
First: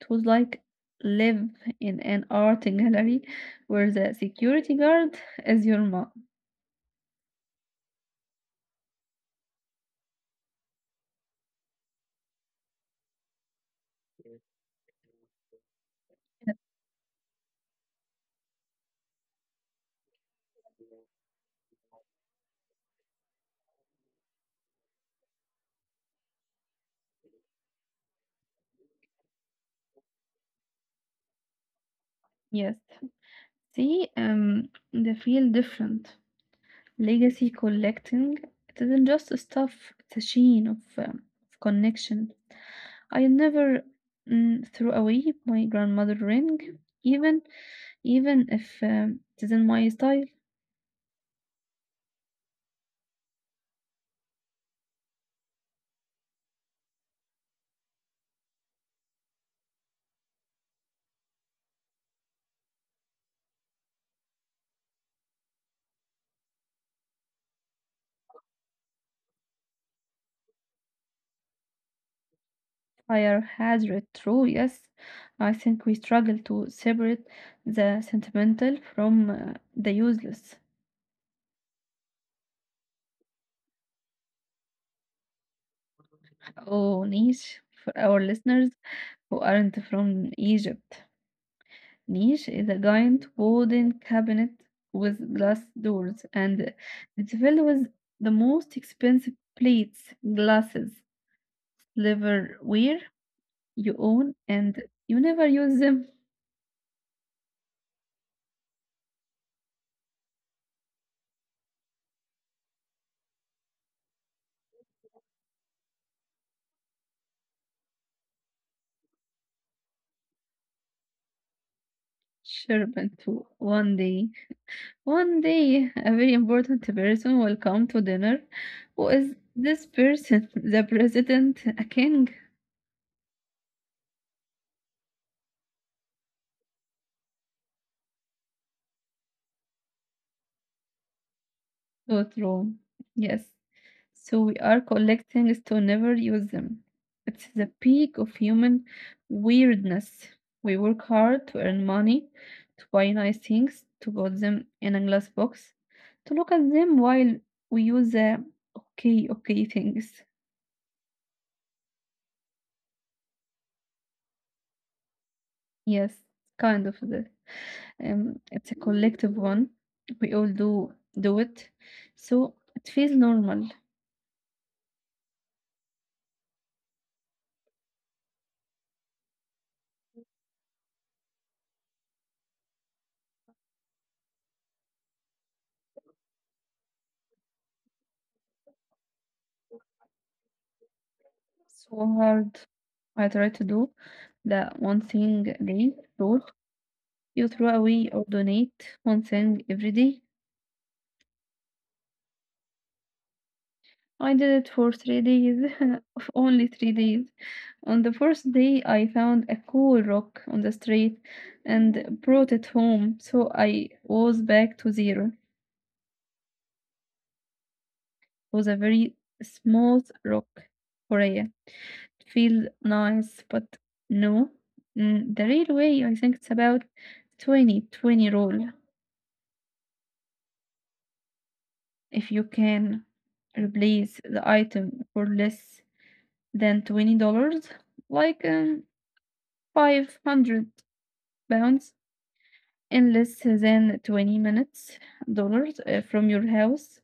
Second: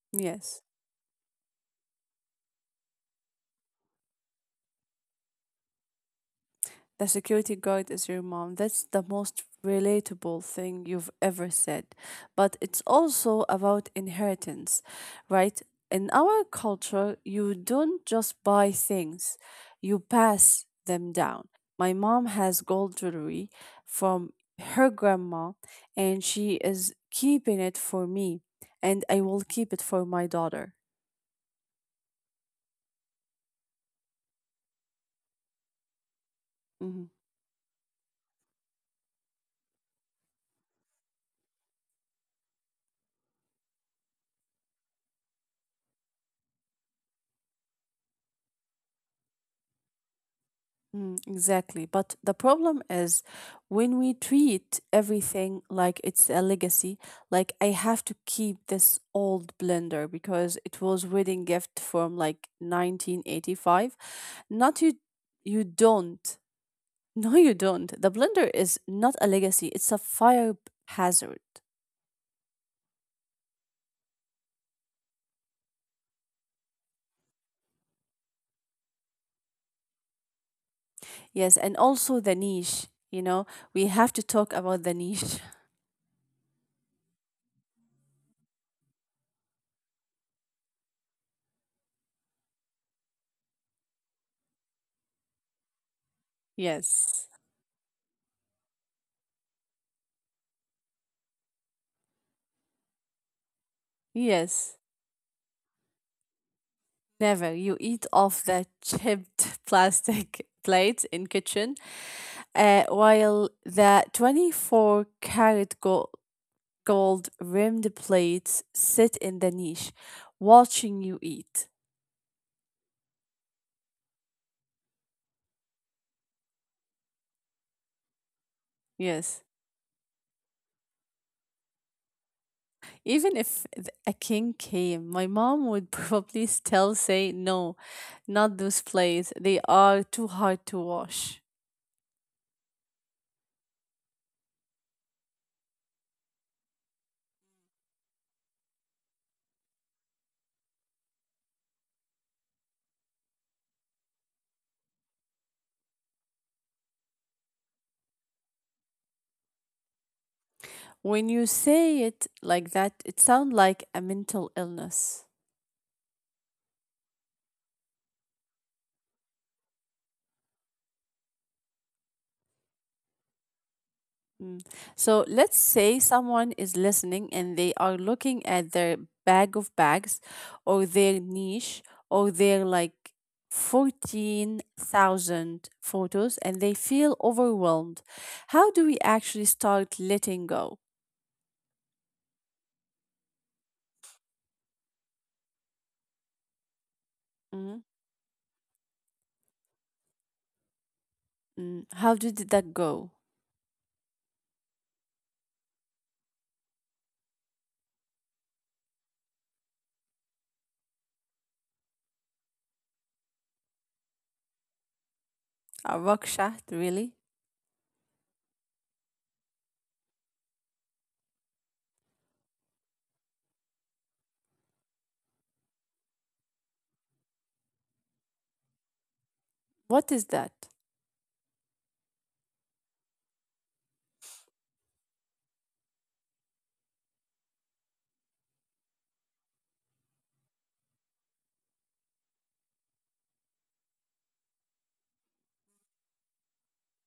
S1: It was like
S2: Yes.
S1: live in an art gallery where the security guard is your mom.
S2: The security guard is your mom. That's the most relatable thing you've ever said. But it's also about inheritance, right? In our culture, you don't just buy things, you pass them down. My mom has gold jewelry from her grandma, and she is keeping it for me, and I will keep it for my daughter.
S1: Yes. See, they feel different.
S2: Mhm.
S1: Legacy collecting, it isn't just stuff, it's a chain of connection. I never threw away my grandmother ring, even even if it isn't my style.
S2: Mm, exactly. But the problem is when we treat everything like it's a legacy, like I have to keep this old blender because it was wedding gift from like 1985. Not you you don't. No, you don't. The blender is not a legacy. It's a fire hazard.
S1: Fire has read true, yes. I think we struggle to separate the sentimental from the useless.
S2: Yes, and also the niche, you know, we have to talk about the niche.
S1: Oh, niche for our listeners who aren't from Egypt. Niche is a giant wooden cabinet with glass doors, and
S2: Yes.
S1: it's filled with the most expensive plates, glasses, silverware you own,
S2: Yes.
S1: and you never use them.
S2: Never. You eat off the chipped plastic plates in kitchen, while the 24 carat gold rimmed plates sit in the niche, watching you eat.
S1: Sure, too. One day, a very important person will come to dinner. Who is
S2: Yes.
S1: this person? The president, a king?
S2: Even if a king came, my mom would probably still say, no, not those plates. They are too hard to wash.
S1: Thought Rome. Yes, so we are collecting things to never use them. It's the peak of human weirdness. We work hard to earn money, to buy nice things, to put them in a glass box, to look at them while we use the okay, okay things.
S2: When you say it like that, it sounds like a mental illness.
S1: Yes, kind of that. It's a collective one. We all do it. So it feels normal.
S2: Mm. So let's say someone is listening and they are looking at their bag of bags or their niche or their like 14,000 photos and they feel overwhelmed. How do we actually start letting go?
S1: So hard. I try to do the one thing a day rule. You throw
S2: Mm.
S1: away or donate one thing every day.
S2: Mm. How did that go?
S1: I did it for 3 days, only 3 days. On the first day, I found a cool rock on the street and brought it home, so I was back to zero. It
S2: A rock shaft, really?
S1: was a very smooth rock, Korea. It feels nice, but no. The real way, I think it's about twenty twenty 20 rule.
S2: What is that?
S1: If you can replace the item for less than $20, like 500 pounds, in less than 20 minutes dollars from your house.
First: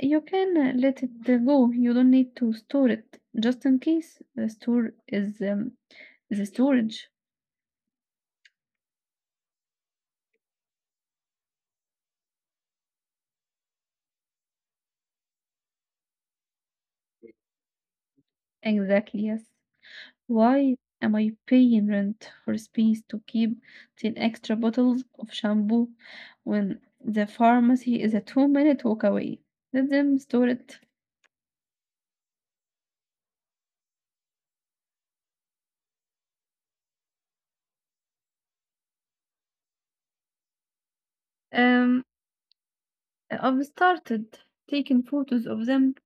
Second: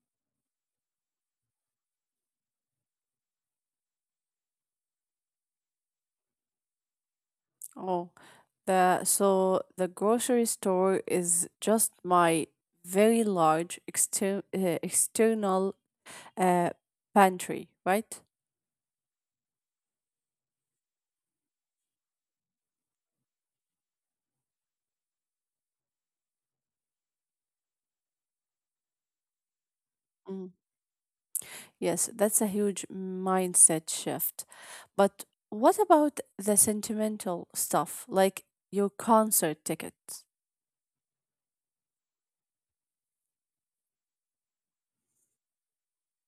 S1: You can let it go. You don't need to store it just in case. The store is the storage.
S2: Oh, the so the grocery store is just my very large external uh, pantry, right?
S1: Exactly, yes. Why am I paying rent for space to keep 10 extra bottles of shampoo when the pharmacy is a 2-minute walk away? Let them store
S2: Mm.
S1: it.
S2: Yes, that's a huge mindset shift. But what about the sentimental stuff, like your concert tickets?
S1: Um, I've started taking photos of them.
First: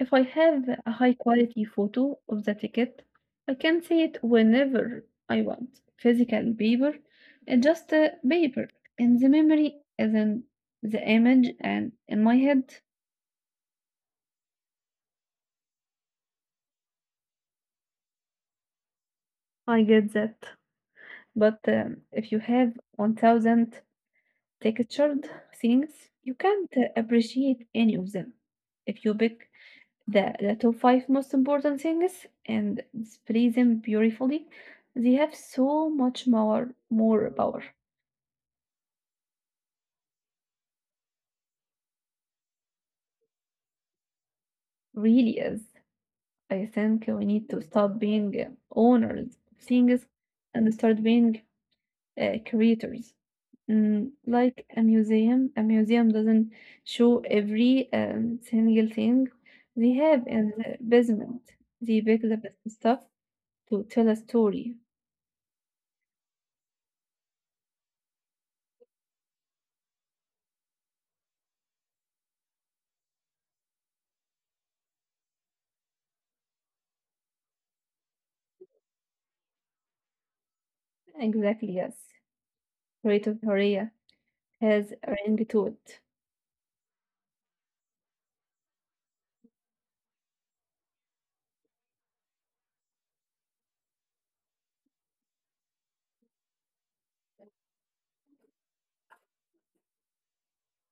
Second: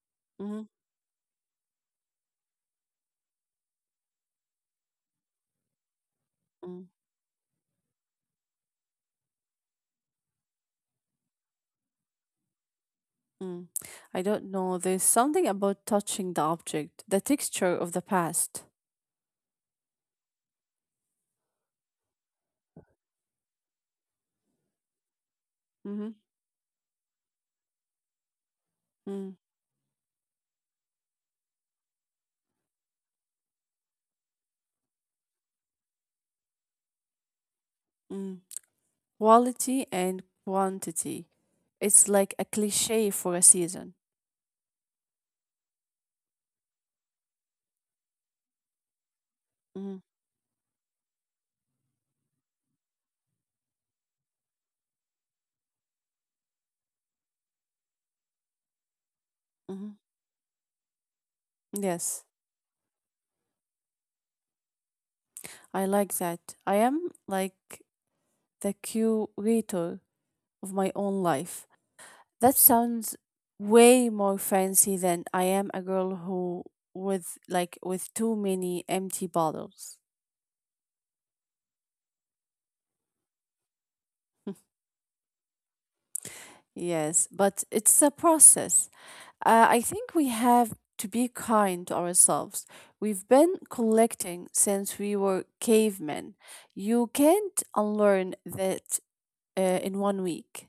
S1: If I
S2: Mm,
S1: have a high quality photo of the ticket, I can see it whenever I want. Physical
S2: mm.
S1: paper is just a paper, and the memory is in the image and in my head.
S2: Mm. I don't know. There's something about touching the object, the texture of the past.
S1: I get that. But if you have 1,000 textured things,
S2: Mm-hmm.
S1: you can't appreciate any of them. If you
S2: Mm,
S1: pick the top five most important things and display them beautifully. They have so much more power.
S2: mm. Quality and quantity. It's like a cliche for a season.
S1: Really is. I think we need to stop being owners of things
S2: Mm-hmm.
S1: and start being creators. Like a museum doesn't show every single thing they have in the basement. They pick the
S2: Yes,
S1: best stuff to tell a story.
S2: I like that. I am like the curator of my own life. That sounds way more fancy than I am a girl who with too many empty bottles.
S1: Exactly, yes. Rate of Horea has a ring to it.
S2: Yes, but it's a process. I think we have to be kind to ourselves. We've been collecting since we were cavemen. You can't unlearn that in 1 week.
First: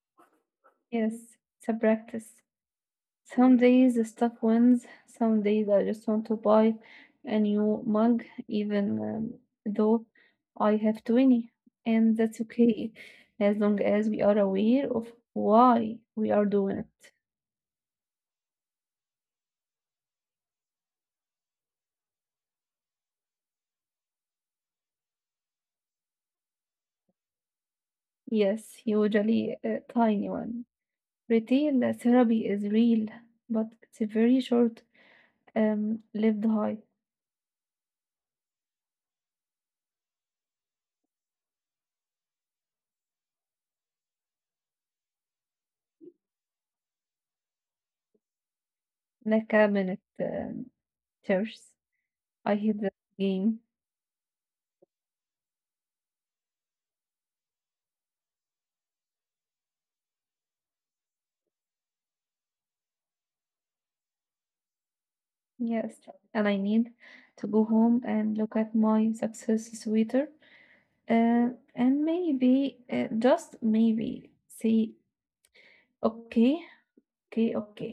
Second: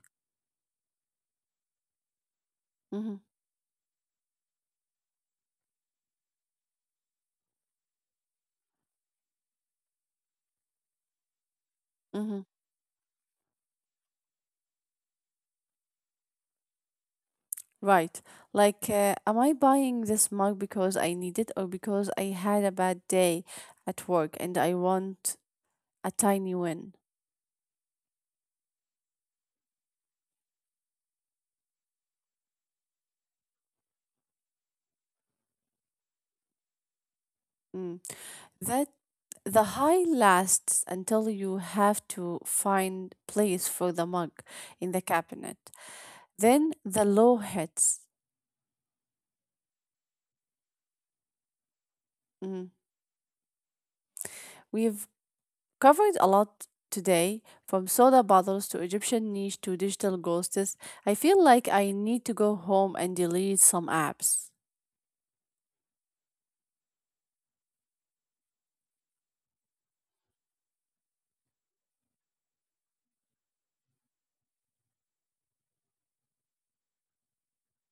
S1: Yes, it's a practice.
S2: Hmm
S1: Some days the stuff wins, some days I just want to buy a new mug, even though I have 20, and
S2: hmm
S1: that's okay as long as we are aware of why we are doing it.
S2: Right. Like, am I buying this mug because I need it or because I had a bad day at work and I want a tiny win?
S1: Yes, usually a tiny one. Retail therapy is real, but it's a very short lived high,
S2: Mm. That the high lasts until you have to find place for the mug in the cabinet. Then the low hits.
S1: like a minute thirst. I
S2: Mm.
S1: hate that game.
S2: We've covered a lot today, from soda bottles to Egyptian niche to digital ghosts. I feel like I need to go home and delete some apps.
S1: Yes, and I need to go home and look at my success sweater, uh, and maybe, just maybe, say, okay, okay, okay.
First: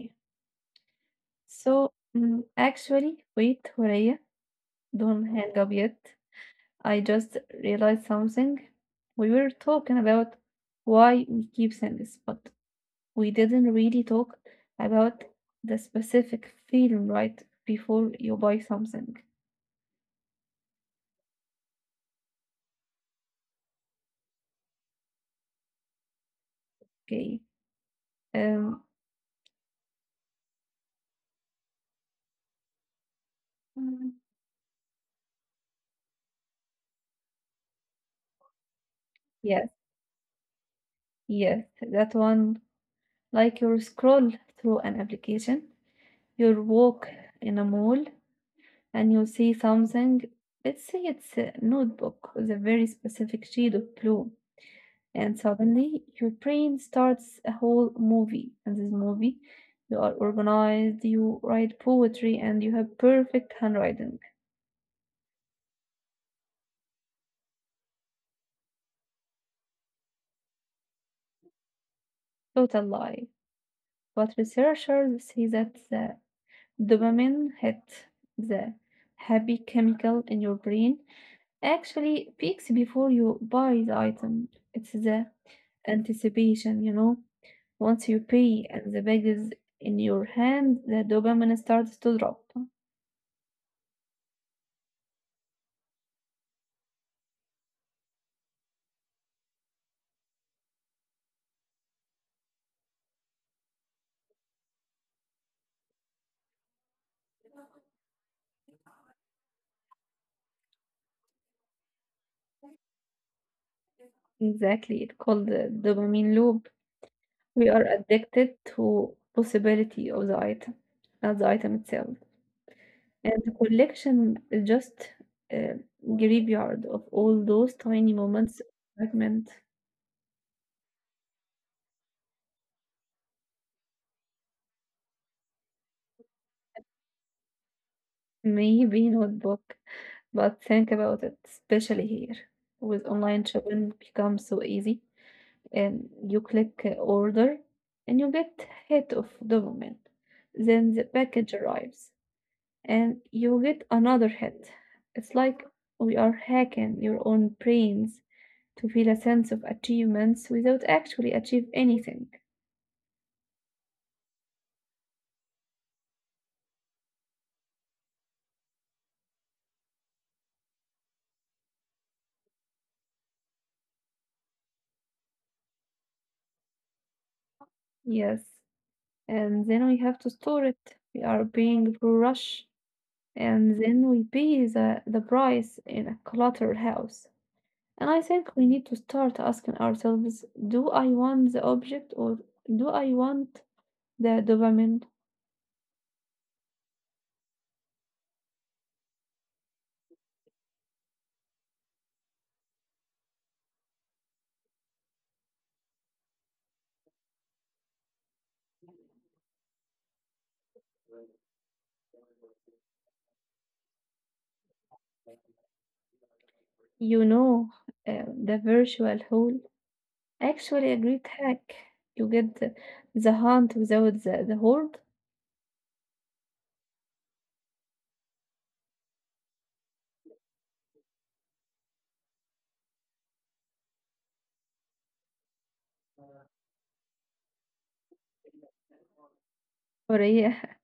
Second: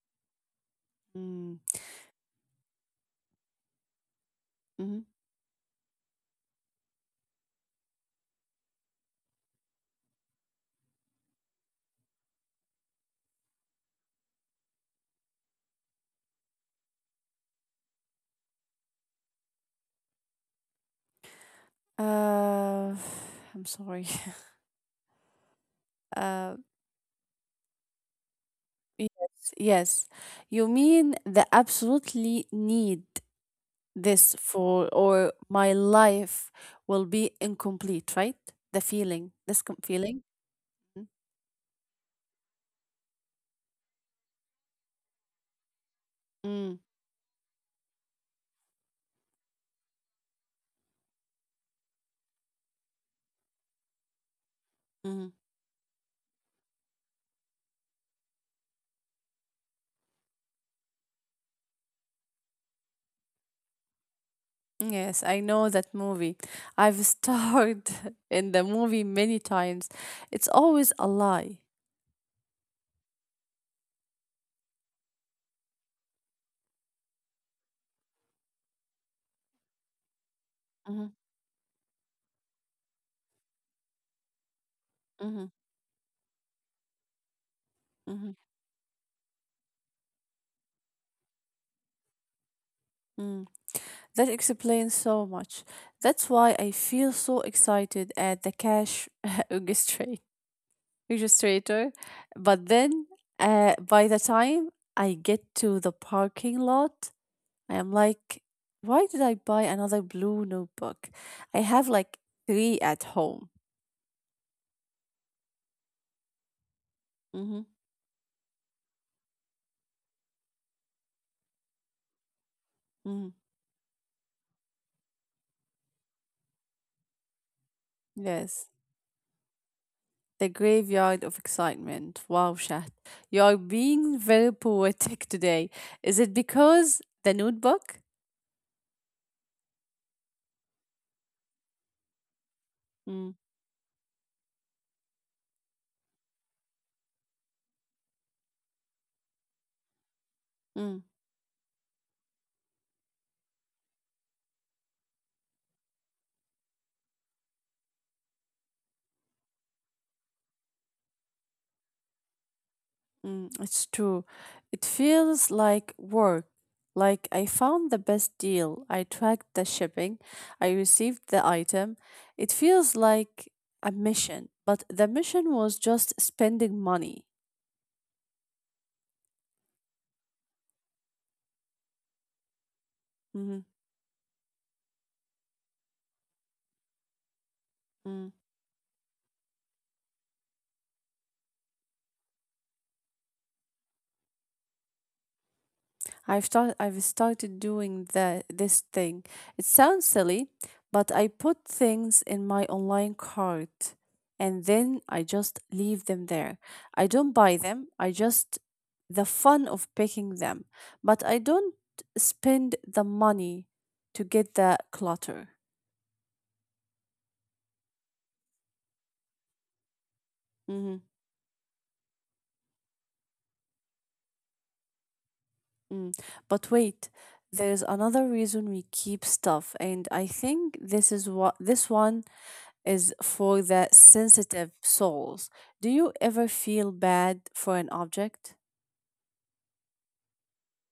S2: Mm.
S1: So, actually, wait, Horea,
S2: Mhm.
S1: don't hang up yet. I just realized something. We were talking about why we keep things, but we didn't really talk about the specific feeling right before you buy something.
S2: Uh, I'm sorry. Uh,
S1: Okay. Um,
S2: yes, yes. You mean the absolutely need this for, or my life will be incomplete, right? The feeling, this
S1: Yes,
S2: feeling. Mhm.
S1: yes, that one, like you scroll through an application, you
S2: Mm,
S1: walk in a mall and you see something. Let's say it's a notebook with a very specific shade of blue,
S2: mm.
S1: and suddenly your brain starts a whole movie. And this movie, you are organized, you write poetry, and you have perfect handwriting.
S2: Yes, I know that movie. I've starred in the movie many times. It's always a lie.
S1: Total lie. But researchers say that the dopamine hit, the happy chemical in your brain,
S2: Hmm
S1: actually, peaks before you buy the item. It's the
S2: hmm
S1: anticipation, you know. Once you
S2: hmm
S1: pay and the bag is in your hand, the dopamine starts to drop.
S2: Mm. That explains so much. That's why I feel so excited at the cash orchestrate- orchestrator. But then, by the time I get to the parking lot, I am like, why did I buy another blue notebook? I have like three at home.
S1: Exactly, it's called the dopamine loop.
S2: Mm-hmm.
S1: We are addicted to possibility of the item, not the item itself.
S2: hmm
S1: And the collection is just a graveyard of all those tiny
S2: Yes.
S1: moments of excitement.
S2: The graveyard of excitement. Wow, Shat. You are being very poetic today. Is it because the notebook?
S1: Maybe notebook. But think about it, especially here, with
S2: Hmm.
S1: online shopping becomes so easy. And you click order and you get hit of the moment.
S2: Mm,
S1: Then the package arrives and you get another hit. It's like we are hacking your own brains to feel a sense of achievements without actually achieve anything.
S2: mm, it's true. It feels like work. Like I found the best deal. I tracked the shipping. I received the item. It feels like a mission, but the mission was just spending money.
S1: Yes. And then we have to store it. We are paying for rush
S2: Mm-hmm.
S1: and then we pay the price in a cluttered house. And
S2: Mm.
S1: I think we need to start asking ourselves, do I want the object or do I want the dopamine?
S2: I've started doing the this thing. It sounds silly, but I put things in my online cart and then I just leave them there. I don't buy them. I just the fun of picking them, but I don't spend the money to get the clutter.
S1: You know, the virtual hole.
S2: Hmm
S1: Actually, a great hack. You get the hunt without the horde.
S2: Mm. But wait, there's another reason we keep stuff, and I think this is what this one is for the sensitive souls. Do you ever feel bad for an object?
S1: Or yeah,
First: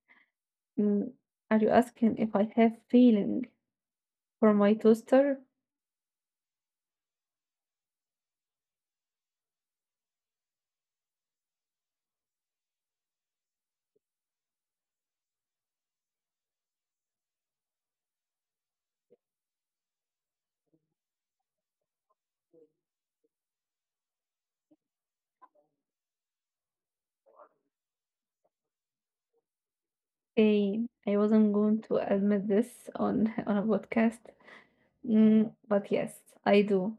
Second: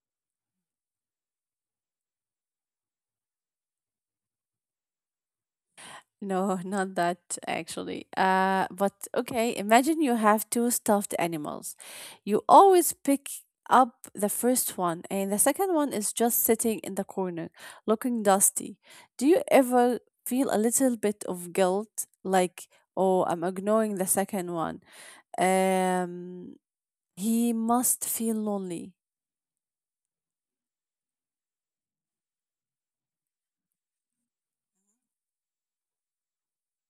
S1: mm, are you asking if I have feeling for my toaster?
S2: No, not that actually. But okay, imagine you have two stuffed animals. You always pick up the first one, and the second one is just sitting in the corner, looking dusty. Do you ever feel a little bit of guilt, like, oh, I'm ignoring the second one? Um, he must feel lonely.
S1: I wasn't going to admit this on on a podcast. But yes, I do.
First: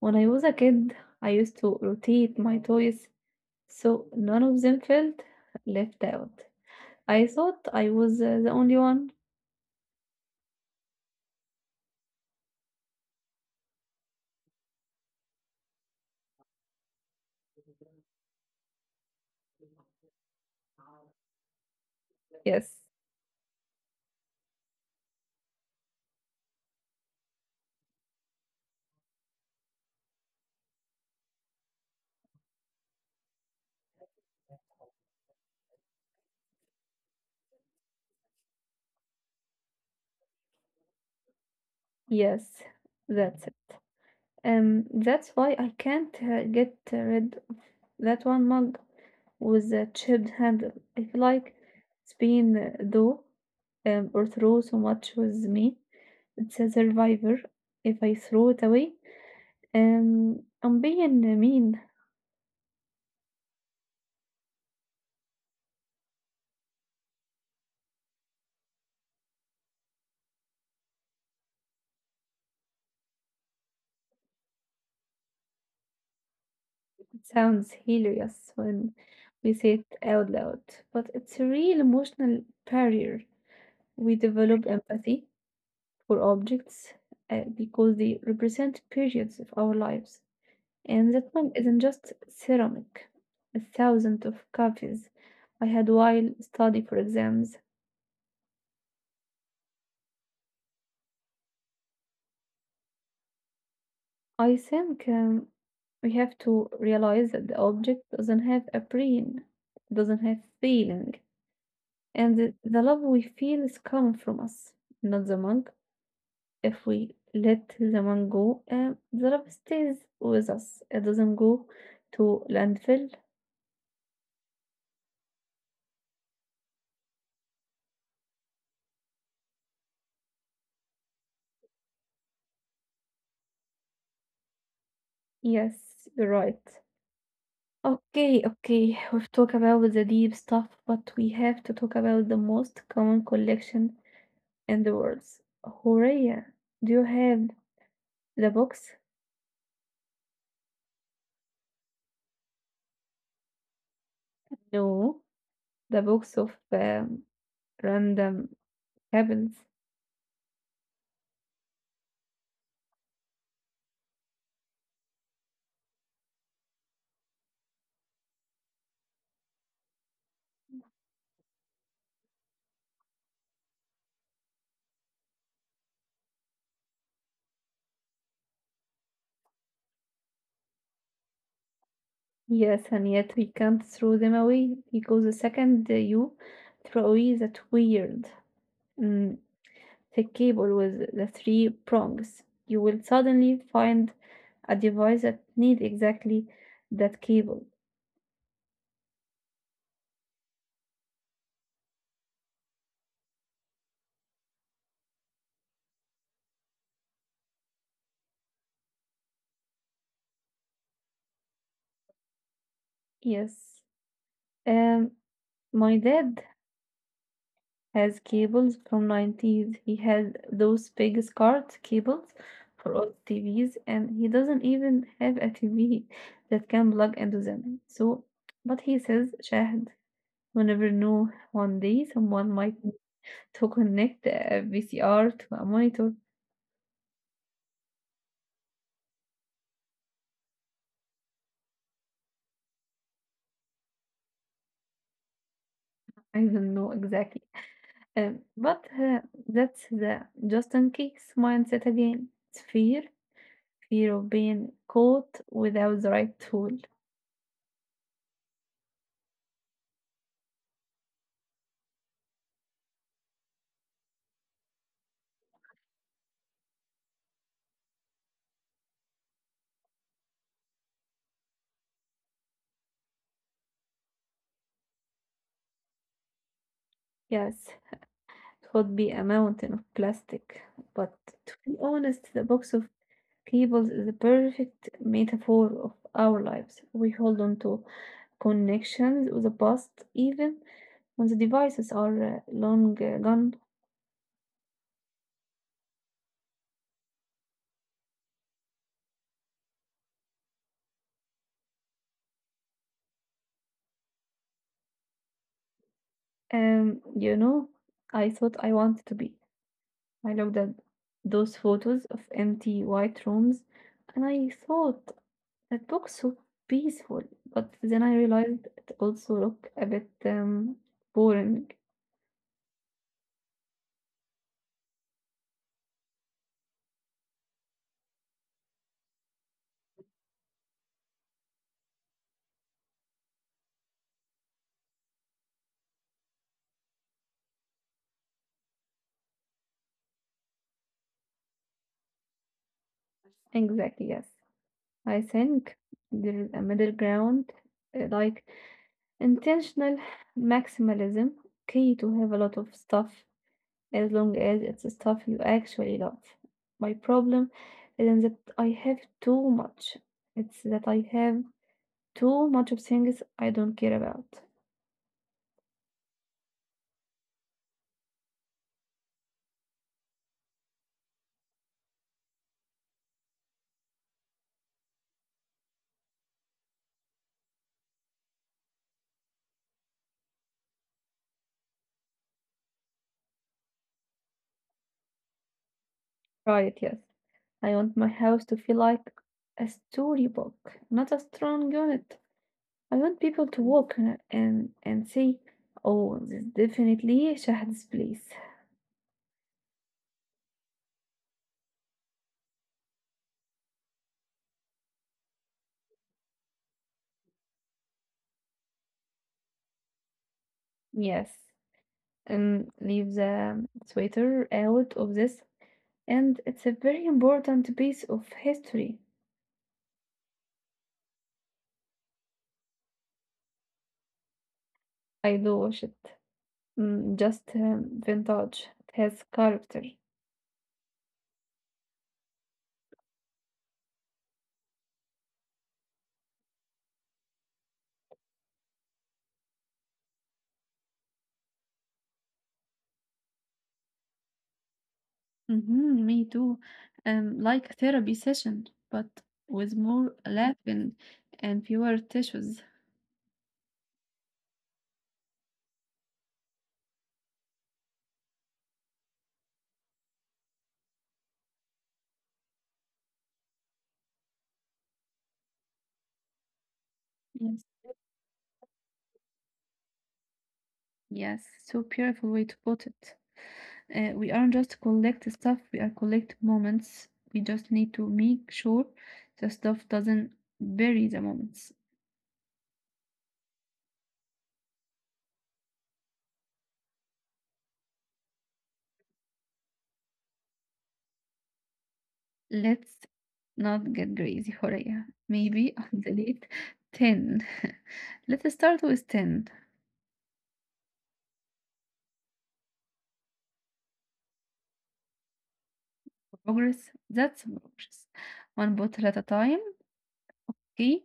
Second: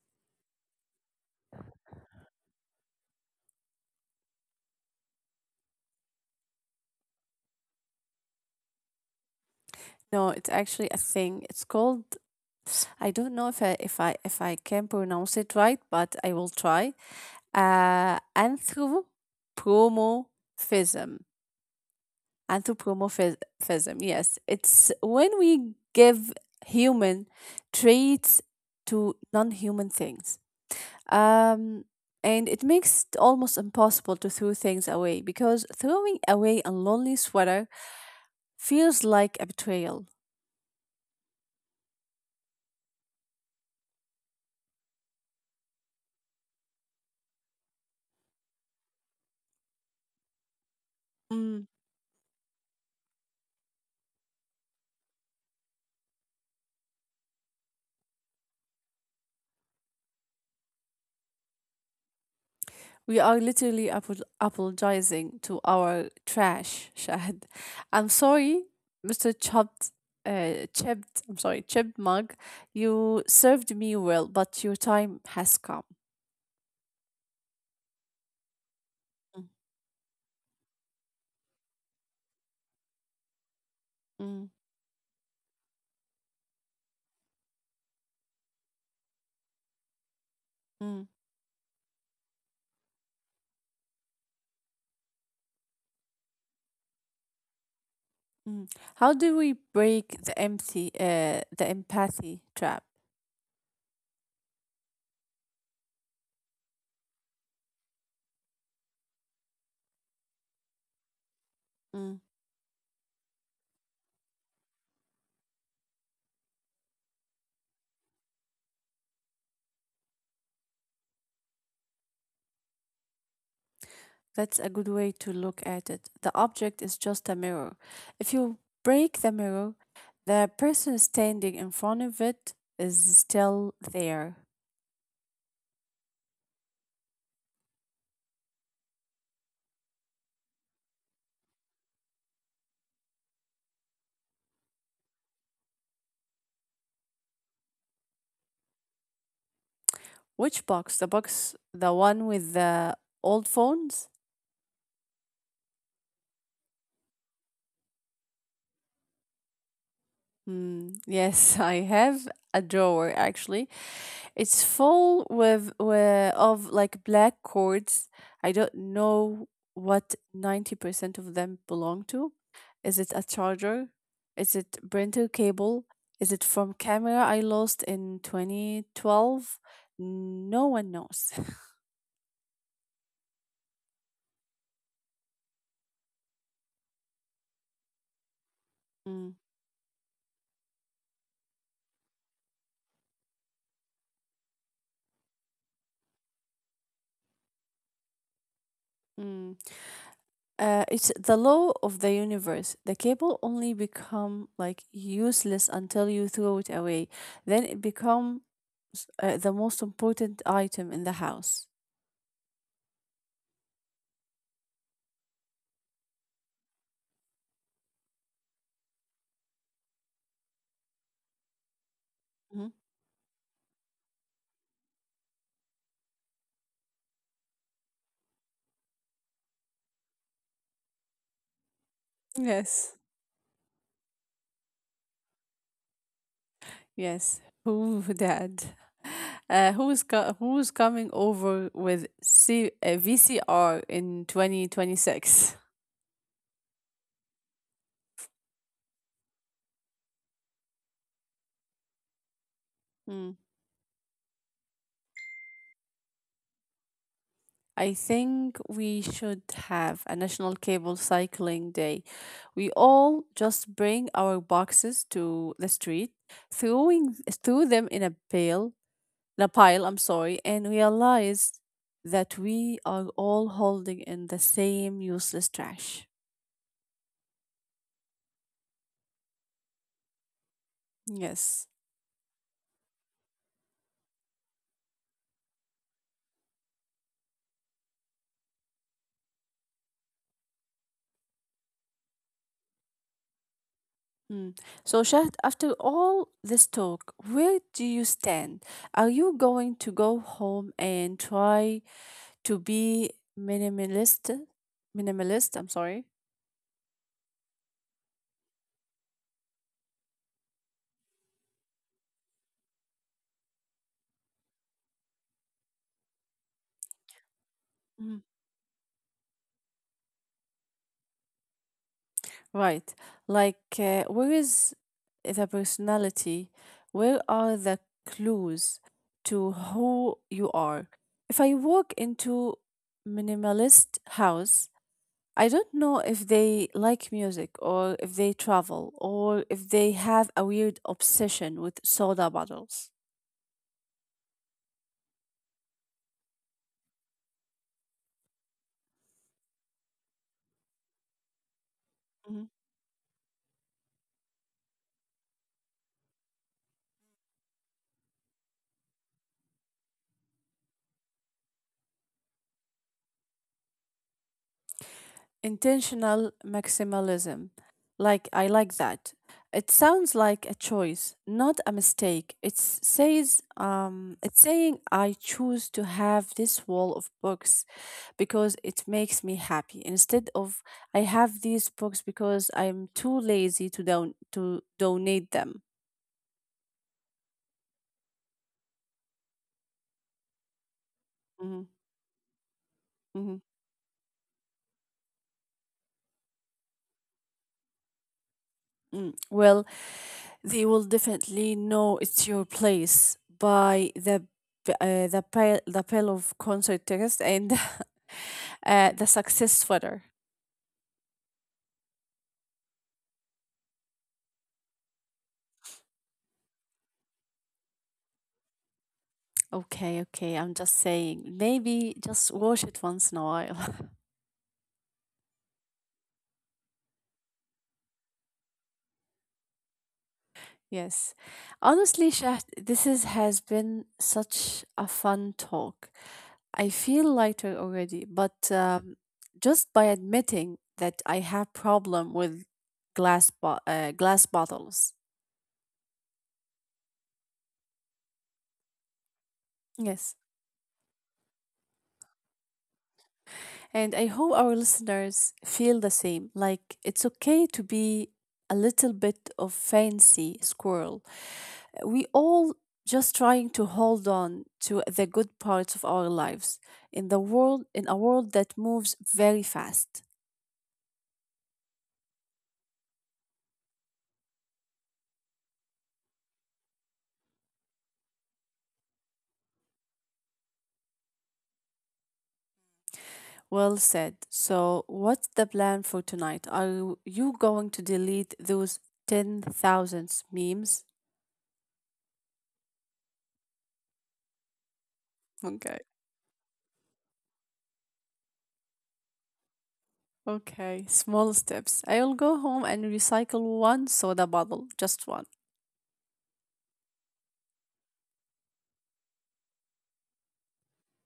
S1: When I was a kid, I used to rotate my toys so none of them felt left out. I thought I was the only one.
S2: No, it's actually a thing. It's called, I don't know if I can pronounce it right, but I will try. Anthropomorphism.
S1: Yes,
S2: Anthropomorphism. Yes, it's when we give human traits to non-human things. Um and it makes it almost impossible to throw things away because throwing away a lonely sweater feels like a betrayal.
S1: yes, that's it. That's why I can't get rid of that one mug with a chipped handle. I feel like
S2: Mm,
S1: it's been though or throw so much with me. It's a survivor. If I throw it away, I'm being mean.
S2: we are literally apologizing to our trash, Shahid. I'm sorry, Mr. Chopped, Chipped, I'm sorry, Chipped Mug. You served me well, but your time has come.
S1: It sounds hilarious when
S2: Mm,
S1: we say it out loud, but it's a real emotional barrier. We
S2: mm,
S1: develop empathy for objects because they represent periods of our lives.
S2: mm,
S1: And that one isn't just ceramic. A thousand of coffees I had while study for exams.
S2: mm. How do we break the empathy trap?
S1: I think we have to realize that the object doesn't have a brain, doesn't have feeling.
S2: Mm,
S1: And the love we feel is coming from us, not the monk. If we let the monk go, the love stays with us. It doesn't go to landfill.
S2: that's a good way to look at it. The object is just a mirror. If you break the mirror, the person standing in front of it is still there.
S1: Yes, you're right. Okay, okay. We've talked about the deep stuff, but we have to talk about the most common collection in the world. Horea, do you have the box?
S2: Which box? The box, the one with the old phones?
S1: No, the box of random cabins.
S2: Mm, yes, I have a drawer actually. It's full with of like black cords. I don't know what 90% of them belong to. Is it a charger? Is it printer cable? Is it from camera I lost in 2012? No one knows.
S1: Yes, and yet we can't throw them away because the second you throw away that weird,
S2: Mm,
S1: mm, thick cable with the three prongs, you will suddenly find a device that needs exactly that cable.
S2: mm. It's the law of the universe. The cable only become like useless until you throw it away. Then it becomes the most important item in the house.
S1: Yes. Um, my dad has cables from 90's. He has those big smart cables
S2: Mhm.
S1: for all TVs, and he doesn't even have a TV that can plug into them. So, but he says, Shahd, we never know. One day someone might
S2: Yes.
S1: need to connect a VCR to a monitor.
S2: Yes. Who, Dad? Who's who's coming over with VCR in 2026?
S1: I don't know exactly. But That's the just in case mindset again. It's fear of being caught without the right tool.
S2: I think we should have a national cable cycling day. We all just bring our boxes to the street, throwing throw them in a pile, I'm sorry, and realize that we are all holding in the same useless trash.
S1: Yes, could be a mountain of plastic, but
S2: Yes.
S1: to be honest, the box of cables is the perfect metaphor of our lives. We hold on to connections with the past, even when the devices are long gone.
S2: Mm. So, Shahd, after all this talk, where do you stand? Are you going to go home and try to be minimalist minimalist, I'm sorry.
S1: You know, I thought I wanted to be. I looked at those photos of empty white rooms, and I thought that looks so peaceful. But then I
S2: Mhm.
S1: realized it also looked a bit boring.
S2: Right, like, where is the personality, where are the clues to who you are? If I walk into minimalist house, I don't know if they like music or if they travel or if they have a weird obsession with soda bottles.
S1: Exactly, yes. I think there is a middle ground, like intentional maximalism, key to have a lot of stuff as long as it's the stuff you actually love. My problem isn't that I have too much, it's that I have too much of things I don't care about.
S2: Intentional maximalism. Like, I like that. It sounds like a choice, not a mistake. It says, it's saying I choose to have this wall of books because it makes me happy instead of I have these books because I'm too lazy to donate them.
S1: Right, yes. I want my house to feel like a storybook, not a
S2: Mhm,
S1: strong unit. I want
S2: mhm.
S1: people to walk in it and say, "Oh, this is definitely Shahad's place."
S2: Mm, well, they will definitely know it's your place by the the pile of concert tickets and the success footer.
S1: Yes, Leave the sweater out of this, and it's a very important piece of history.
S2: Okay, okay. I'm just saying, maybe just watch it once in a while.
S1: I do wish it just vintage. It has character.
S2: Yes, honestly, Shah, this is has been such a fun talk. I feel lighter already, but just by admitting that I have problem with glass bottles.
S1: Mm-hmm, me too. Like therapy session, but with
S2: Yes.
S1: more laughing and fewer tissues.
S2: And I hope our listeners feel the same. Like it's okay to be a little bit of fancy squirrel. We all just trying to hold on to the good parts of our lives
S1: Yes.
S2: in a world that moves very fast.
S1: Yes, so beautiful way to put it. We aren't just collect stuff, we are collect moments. We just need to make sure the stuff doesn't bury the moments.
S2: Well said. So what's the plan for tonight? Are you going to delete those ten thousands memes?
S1: Let's not get crazy, Horea. Maybe
S2: Okay.
S1: on the late 10. Let's start with 10.
S2: Okay, small steps. I will go home and recycle one soda bottle, just one.
S1: Progress, that's progress. One bottle at a time, okay?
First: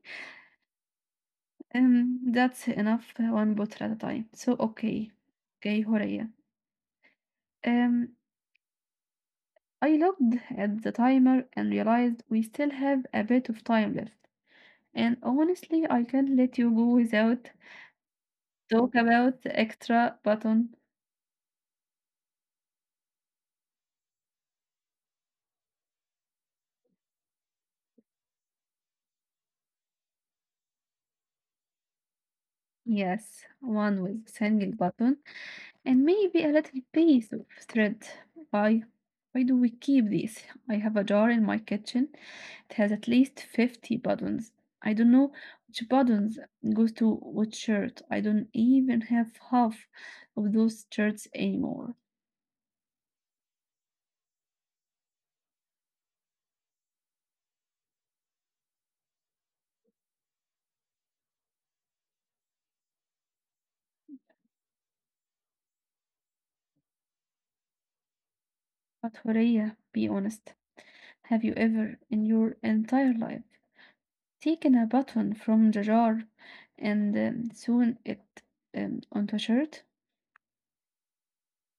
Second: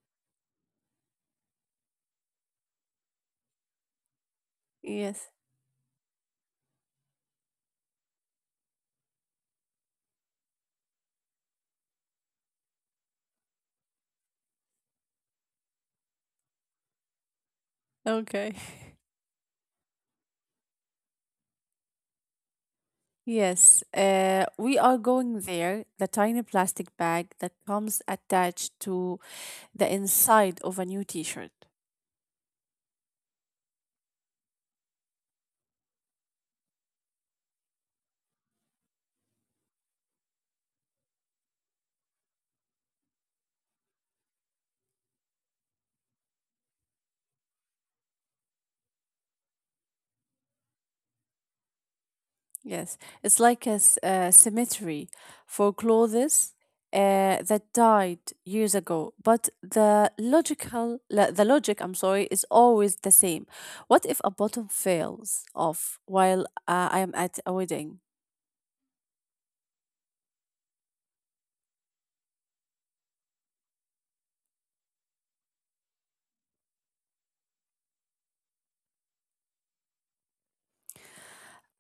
S1: That's enough, one bottle at a time. So, okay.
S2: Yes.
S1: Okay, Horea. Um, I looked at the timer and realized we still have a bit of time left. And honestly, I can't let you go without
S2: Okay.
S1: talk about the extra button.
S2: Yes, we are going there. The tiny plastic bag that comes attached to the inside of a new t shirt.
S1: Yes, one with single button. And maybe a little piece of thread. Why? Why do we keep these? I have a jar in my kitchen. It has at least 50 buttons. I don't know which buttons goes to which shirt. I don't even have half of those shirts anymore.
S2: Yes, it's like a cemetery for clothes that died years ago. But the logic, I'm sorry, is always the same. What if a bottom fails off while I am at a wedding?
S1: But Horea, be honest. Have you ever in your entire life taken a button from the jar and sewn it onto a shirt?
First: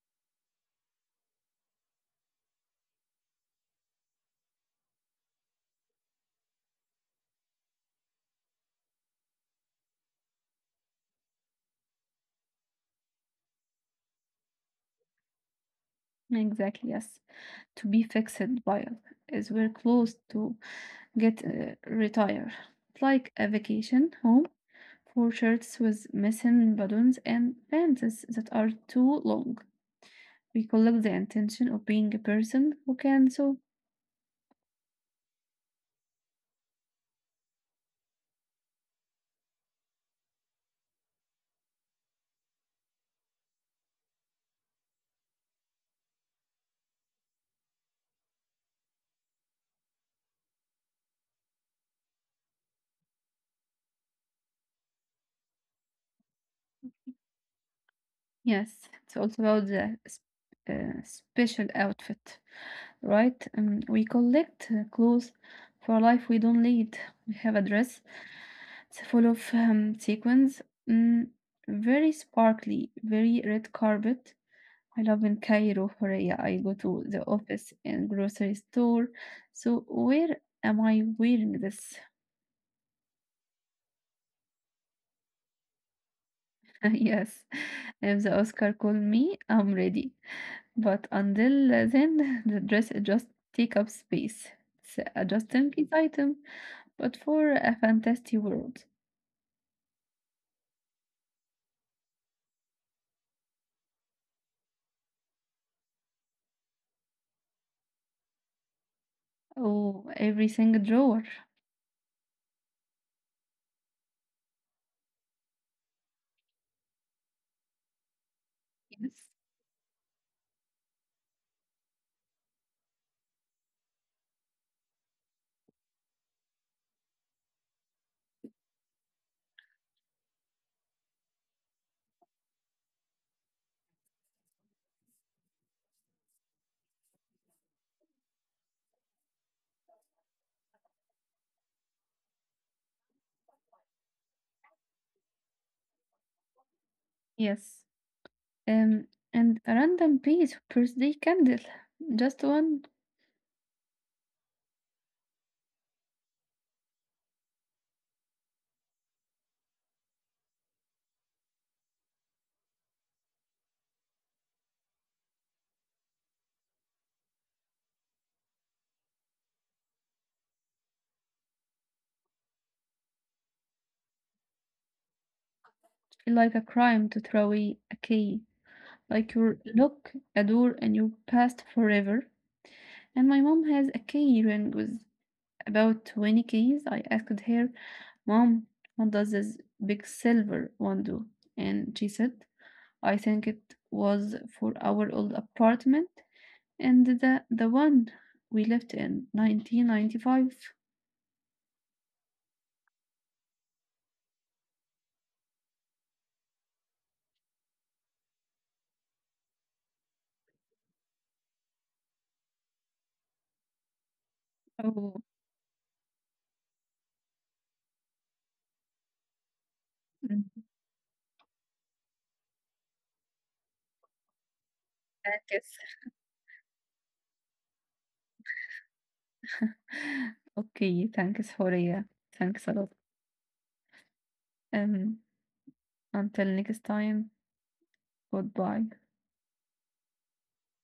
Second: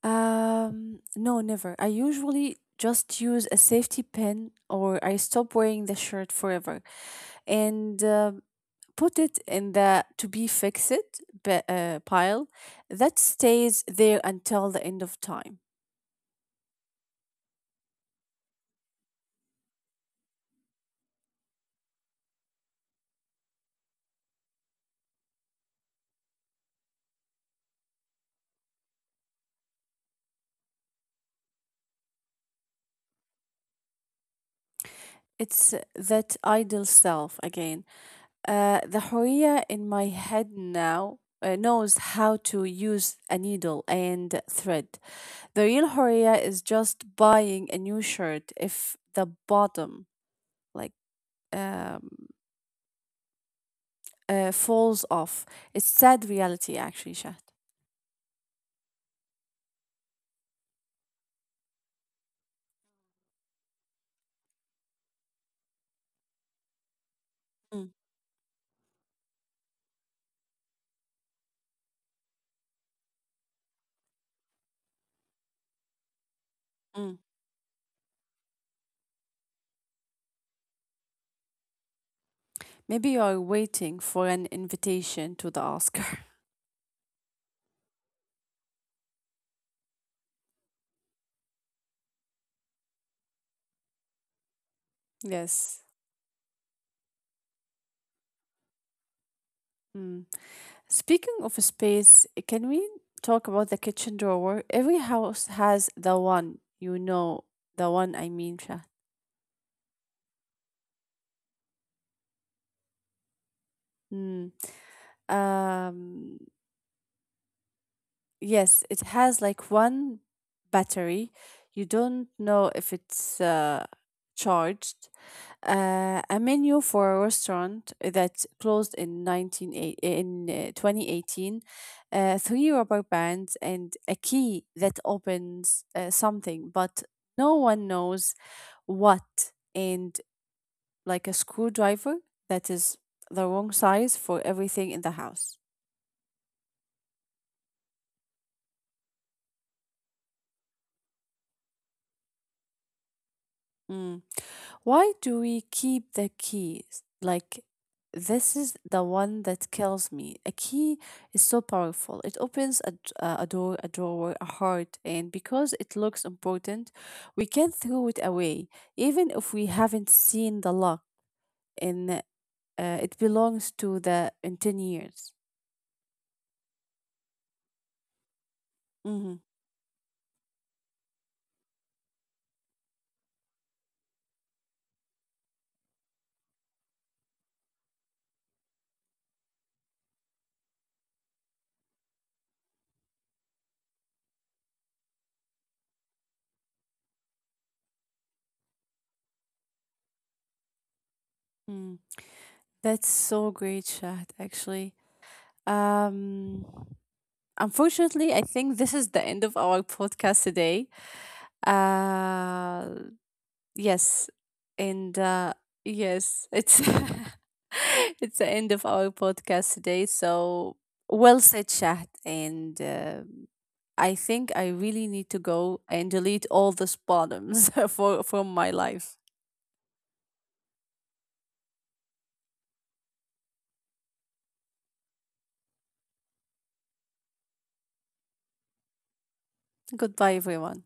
S2: No, never. I usually just use a safety pin, or I stop wearing the shirt forever. And put it in the to be pile that stays there until the end of time.
S1: Exactly, yes. To be fixed by as we're close to get retire like a vacation home for shirts with missing buttons and pants that are too long. We collect the intention of being a person who can sew.
S2: It's that idle self again. The Horia in my head now knows how to use a needle and thread. The real Horia is just buying a new shirt if the bottom, like, um, falls off. It's sad reality, actually, Shahd.
S1: Yes, it's also about the special outfit, right? We collect clothes for life we don't lead. We have a
S2: Mm,
S1: dress, it's full of sequins, mm, very sparkly, very red carpet. I love in Cairo, Horea. I go to the
S2: mm.
S1: office and grocery store. So where am I wearing this?
S2: Maybe you are waiting for an invitation to the Oscar.
S1: Yes. If the Oscar call me, I'm ready. But until then, the dress just take up space. It's a just in
S2: Yes.
S1: case item, but for a fantastic world.
S2: Mm. Speaking of space, can we talk about the kitchen drawer? Every house has the one, you know, the one I mean, Shah.
S1: Oh, everything drawer.
S2: Um, yes, it
S1: Yes.
S2: has like one battery. You don't know if it's charged. A menu for a restaurant that closed in nineteen eight in 2018, three rubber bands, and a key that opens something, but no one knows what, and like a screwdriver that is the wrong size for everything in the house.
S1: Yes. Um, and a random piece of birthday candle. Just one.
S2: Mm. Why do we keep the keys? Like, this is the one that kills me. A key is so powerful. It opens a door, a drawer, a heart, and because it looks important, we can throw it away, even if we haven't seen the lock and it belongs to the in 10 years.
S1: Feel like a crime to throw away a key. Like
S2: Mm-hmm.
S1: you lock a door and you passed forever. And my mom has a key ring with about 20 keys. I asked her, Mom, what does this big silver one do? And she said, I think it was for our old apartment and the one we left in 1995.
S2: Mm. That's so great, Shahd, actually. Um, Unfortunately, I think this is the end of our podcast today. Uh, yes, and
S1: Oh,
S2: yes, it's it's the end of our podcast today.
S1: mm,
S2: So well said, Shahd, and I think I really need to
S1: thanks.
S2: go and delete all the bottoms for from my life.
S1: Okay, thanks, Horia. Thanks a lot. Um, until next time, goodbye.
S2: Goodbye, everyone.